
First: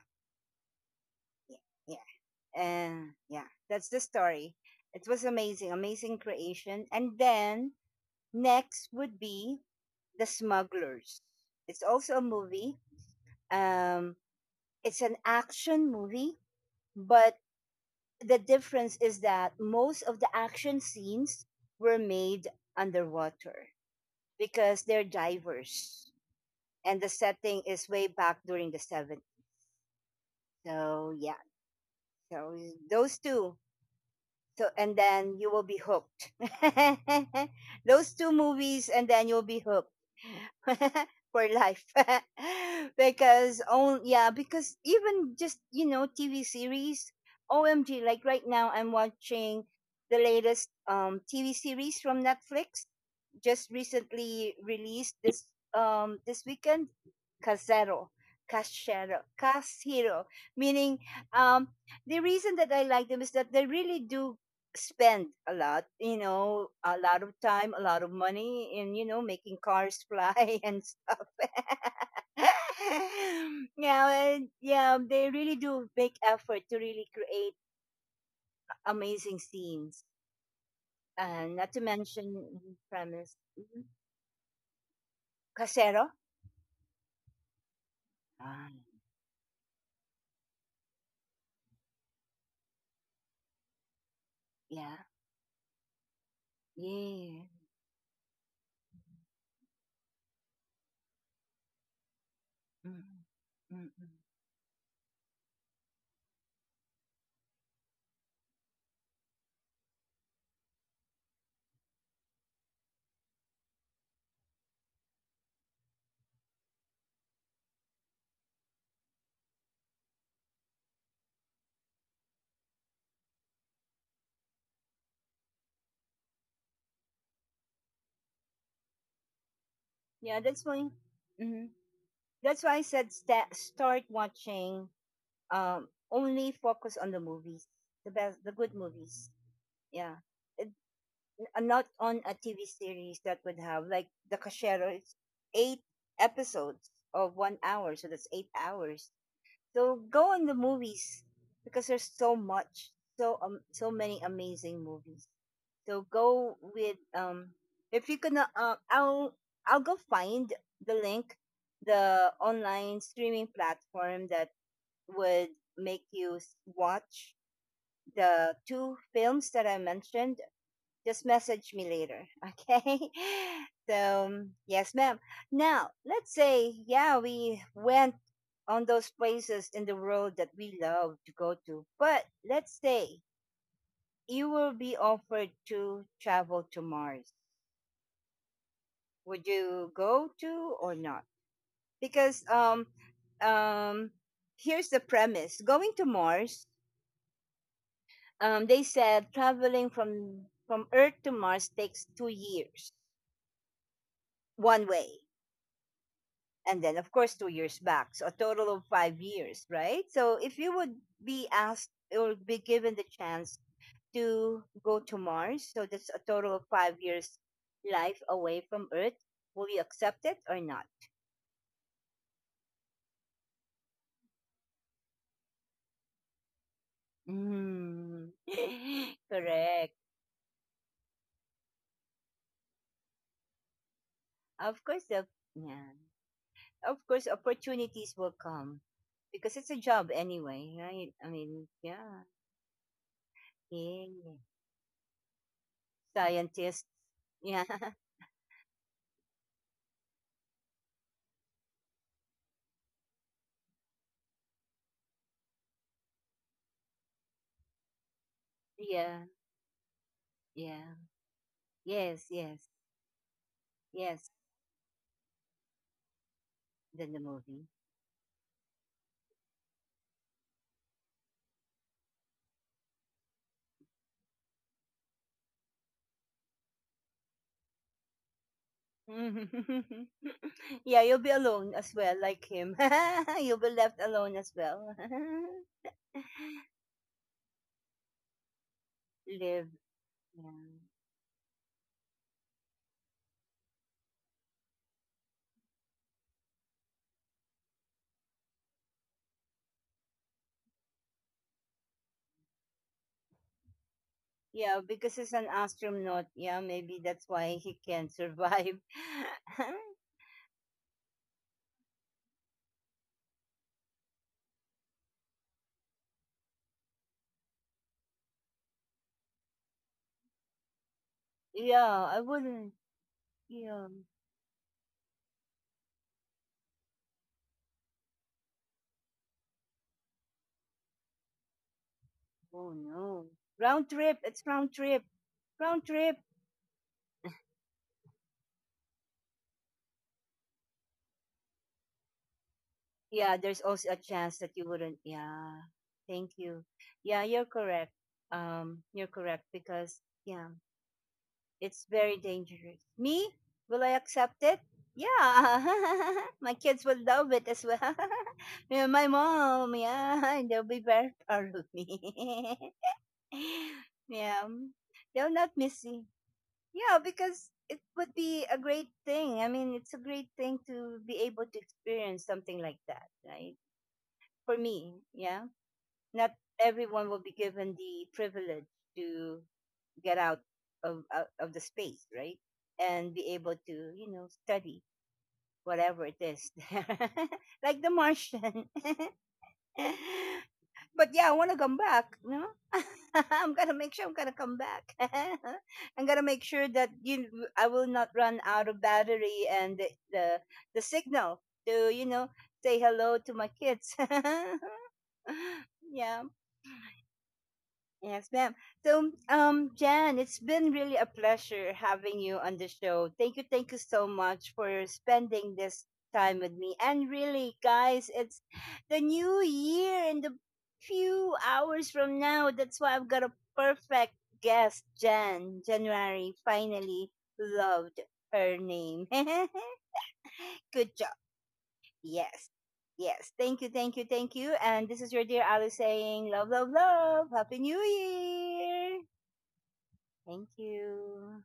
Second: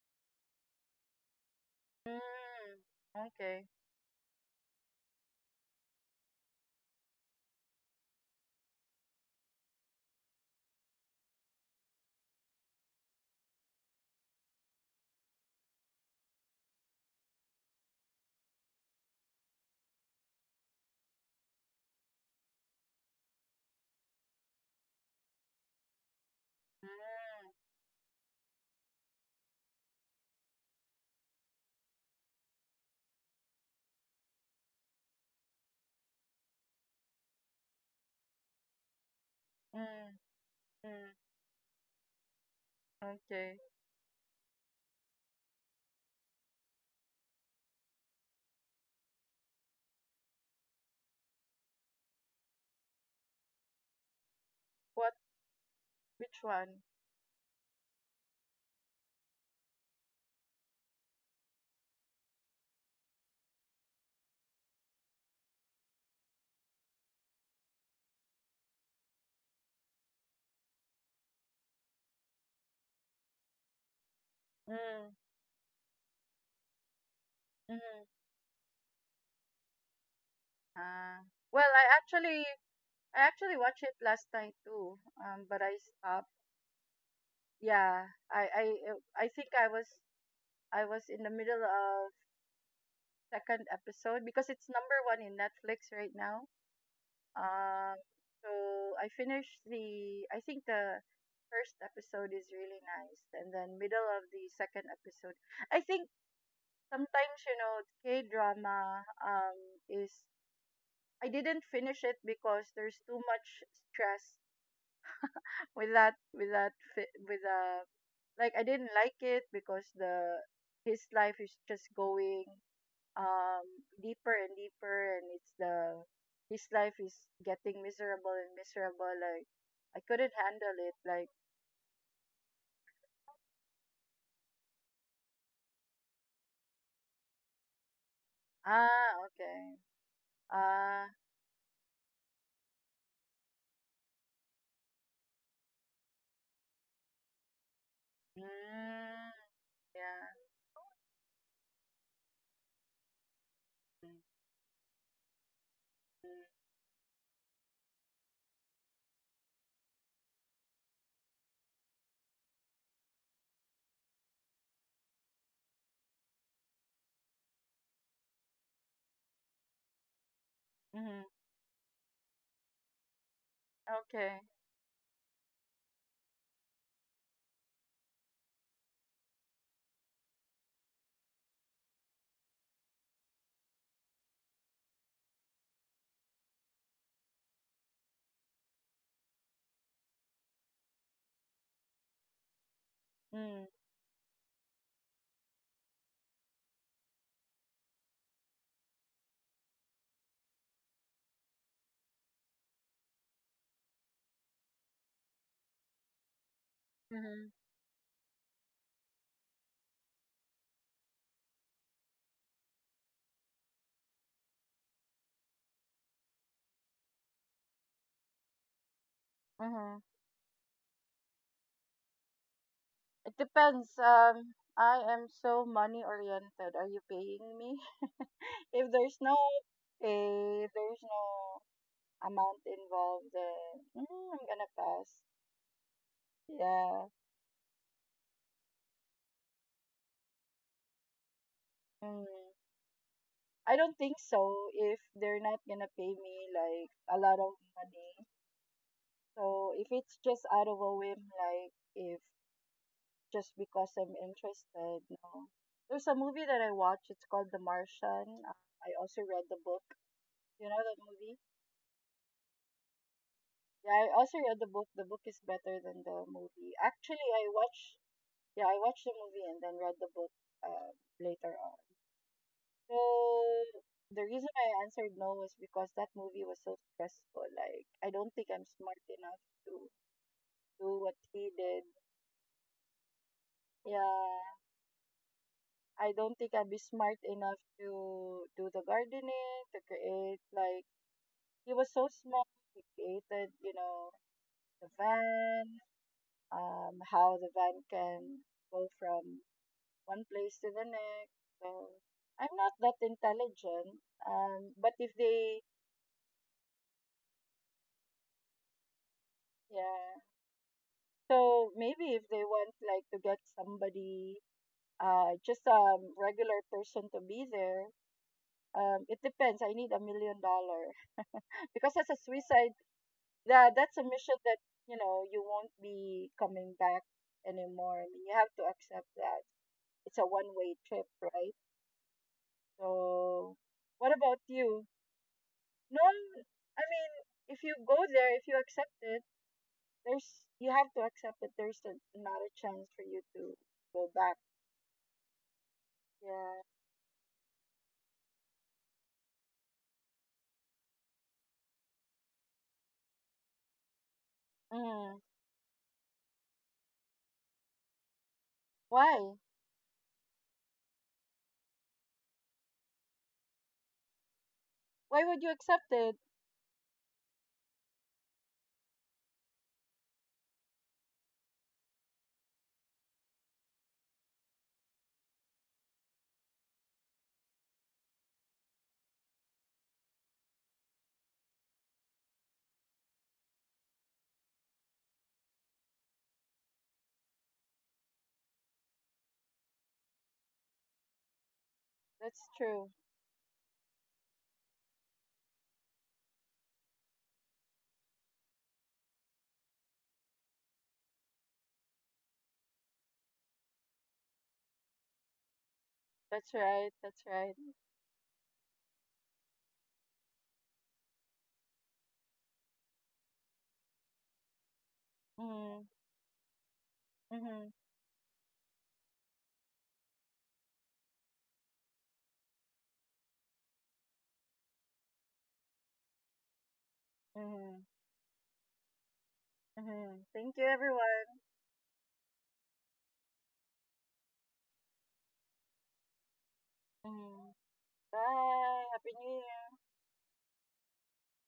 Speaker 1: yeah, yeah.
Speaker 2: Mm,
Speaker 1: And yeah,
Speaker 2: okay.
Speaker 1: that's the story. It was amazing, amazing creation. And then next would be The Smugglers. It's also a movie. Um, It's an action movie, but the difference is that most of the action scenes were made underwater because they're divers, and the
Speaker 2: Mm,
Speaker 1: setting is way back during the 70s. So, yeah, so those two. So and then you will be hooked. Those two movies and then you'll be hooked
Speaker 2: mm, mm,
Speaker 1: for life.
Speaker 2: okay.
Speaker 1: Because oh yeah, because even just, you know, TV series, OMG, like right now I'm watching the latest TV series from Netflix, just recently
Speaker 2: What?
Speaker 1: released this
Speaker 2: Which
Speaker 1: this
Speaker 2: one?
Speaker 1: weekend, Casero. Cashero, Cashero, meaning um, the reason that I like them is that they really do spend a lot, you know, a lot of time, a lot of money in, you know, making cars fly and stuff. Yeah, and yeah,
Speaker 2: Mm,
Speaker 1: they really do make effort to really create
Speaker 2: mm.
Speaker 1: amazing scenes.
Speaker 2: Uh,
Speaker 1: And
Speaker 2: well,
Speaker 1: not to mention
Speaker 2: I
Speaker 1: premise.
Speaker 2: actually watched
Speaker 1: Mhm.
Speaker 2: it last night too. But I
Speaker 1: Casero?
Speaker 2: stopped. Yeah, I,
Speaker 1: Ah,
Speaker 2: I, uh, I think I was, I was in the middle of second episode because it's
Speaker 1: yeah.
Speaker 2: number one in Netflix right now.
Speaker 1: Yeah.
Speaker 2: Um, so I finished the, I think the first episode is really nice,
Speaker 1: Mhm.
Speaker 2: and then
Speaker 1: Mhm.
Speaker 2: middle of the second episode. I think sometimes you know K drama is, I didn't finish it because there's too much stress with that with like I didn't like it because the his life is just going um deeper and deeper, and it's the his life is getting miserable and miserable, like I couldn't
Speaker 1: Yeah, that's
Speaker 2: handle
Speaker 1: why.
Speaker 2: it, like,
Speaker 1: Mhm. That's why I said start watching. Only focus on the movies, the best, the good
Speaker 2: ah,
Speaker 1: movies.
Speaker 2: okay.
Speaker 1: Yeah. It,
Speaker 2: Ah,
Speaker 1: not on a TV series that would have like the Cachero. It's eight episodes of 1 hour, so that's 8 hours.
Speaker 2: mm,
Speaker 1: So go on
Speaker 2: yeah.
Speaker 1: the movies because there's so much, so many amazing movies. So go with if you're gonna I'll go find the link, the online streaming platform that would make you watch the two films that I mentioned. Just
Speaker 2: Mm-hmm.
Speaker 1: message me later, okay? So,
Speaker 2: Okay.
Speaker 1: mm, yes, ma'am. Now, let's say, yeah, we went on those places in the world that we love to go to, but let's say you will be offered to travel to Mars. Would you go to or not? Because
Speaker 2: Mm,
Speaker 1: um, here's the premise: going to Mars. They said traveling from Earth to Mars takes 2 years one way, and then of course two
Speaker 2: mm-hmm.
Speaker 1: years back, so a total of 5 years, right? So if you would be asked or be given the chance to go to Mars, so that's a total of 5 years life away from Earth, will you
Speaker 2: Mm-hmm.
Speaker 1: accept it or not?
Speaker 2: It depends. I am so money oriented. Are you paying me?
Speaker 1: Mm.
Speaker 2: If there's no
Speaker 1: Correct.
Speaker 2: pay, if there's no amount involved, then, mm, I'm gonna
Speaker 1: Of course
Speaker 2: pass.
Speaker 1: the, yeah, of
Speaker 2: Yeah.
Speaker 1: course opportunities will come because it's a job anyway, right? I mean,
Speaker 2: Mm,
Speaker 1: yeah.
Speaker 2: I don't think
Speaker 1: Yeah,
Speaker 2: so if they're not gonna pay me like
Speaker 1: scientists,
Speaker 2: a lot of
Speaker 1: yeah.
Speaker 2: money. So if it's just out of a whim, like if just because I'm interested, no. There's a movie that I watched. It's called The Martian. I also
Speaker 1: Yeah.
Speaker 2: read the book. You know
Speaker 1: Yeah,
Speaker 2: that movie?
Speaker 1: yes, yes.
Speaker 2: Yeah, I also
Speaker 1: Yes,
Speaker 2: read the book. The book is better than the movie.
Speaker 1: than
Speaker 2: Actually,
Speaker 1: the
Speaker 2: I
Speaker 1: movie.
Speaker 2: watched. Yeah, I watched the movie and then read the book, uh, later on. So the reason I answered no was because that movie was so stressful. Like I don't think I'm smart enough to do
Speaker 1: Yeah,
Speaker 2: what
Speaker 1: you'll be
Speaker 2: he
Speaker 1: alone
Speaker 2: did.
Speaker 1: as well, like him. You'll be left alone
Speaker 2: Yeah,
Speaker 1: as well.
Speaker 2: I don't think I'd be smart enough to do the gardening,
Speaker 1: Live.
Speaker 2: to create.
Speaker 1: Yeah.
Speaker 2: Like he was so smart. He created, you know, the van, how the van can go from one place to the next. So I'm not that intelligent.
Speaker 1: Yeah,
Speaker 2: But if
Speaker 1: because he's an
Speaker 2: they,
Speaker 1: astronaut. Yeah, maybe that's why he can survive.
Speaker 2: yeah. So maybe if they want like to get somebody, just a regular person to be there. It depends. I need $1 million because that's
Speaker 1: Yeah,
Speaker 2: a
Speaker 1: I
Speaker 2: suicide.
Speaker 1: wouldn't.
Speaker 2: That
Speaker 1: Yeah.
Speaker 2: that's a mission that you know you won't be coming back anymore. I mean, you have to accept that it's a one way trip, right?
Speaker 1: Oh no.
Speaker 2: So,
Speaker 1: Round
Speaker 2: what
Speaker 1: trip.
Speaker 2: about
Speaker 1: It's round
Speaker 2: you?
Speaker 1: trip. Round
Speaker 2: No,
Speaker 1: trip.
Speaker 2: I mean, if you go there, if you accept it, there's you have to accept it. There's a, not a chance for you
Speaker 1: Yeah,
Speaker 2: to
Speaker 1: there's also a
Speaker 2: go back.
Speaker 1: chance that you wouldn't. Yeah. Thank
Speaker 2: Yeah.
Speaker 1: you. Yeah, you're correct. You're correct because yeah, it's very dangerous. Me? Will I accept it?
Speaker 2: Mm.
Speaker 1: Yeah. My kids will love it as well. Yeah, my
Speaker 2: Why?
Speaker 1: mom, yeah. They'll be very proud of me. Yeah.
Speaker 2: Why
Speaker 1: They'll
Speaker 2: would you
Speaker 1: not miss
Speaker 2: accept
Speaker 1: me.
Speaker 2: it?
Speaker 1: Yeah, because it would be a great thing. I mean, it's a great thing to be able to experience something like that, right? For me, yeah, not everyone will be given the privilege to get out of the space, right? And be able to, you know, study whatever it is, like the Martian. But yeah, I want to come back. You
Speaker 2: That's
Speaker 1: know,
Speaker 2: true.
Speaker 1: I'm gonna make sure I'm gonna come back. I'm gonna make sure that you, I will not run out of battery and the signal to, you know, say hello to my kids. Yeah.
Speaker 2: That's right. That's right.
Speaker 1: Yes, ma'am. So, Jan, it's been really a pleasure having you on the show. Thank you so much for spending
Speaker 2: Mm.
Speaker 1: this time with me. And really,
Speaker 2: Mm-hmm.
Speaker 1: guys, it's the new year and the few hours from now. That's why I've got a perfect guest, Jan. January finally
Speaker 2: Mm-hmm.
Speaker 1: loved her name.
Speaker 2: Mm-hmm. Thank you,
Speaker 1: Good job.
Speaker 2: everyone.
Speaker 1: Yes. Yes. Thank you, thank you, thank you. And this is your dear Ali saying, love, love, love.
Speaker 2: Mm.
Speaker 1: Happy New
Speaker 2: Bye.
Speaker 1: Year.
Speaker 2: Happy New Year.
Speaker 1: Thank you.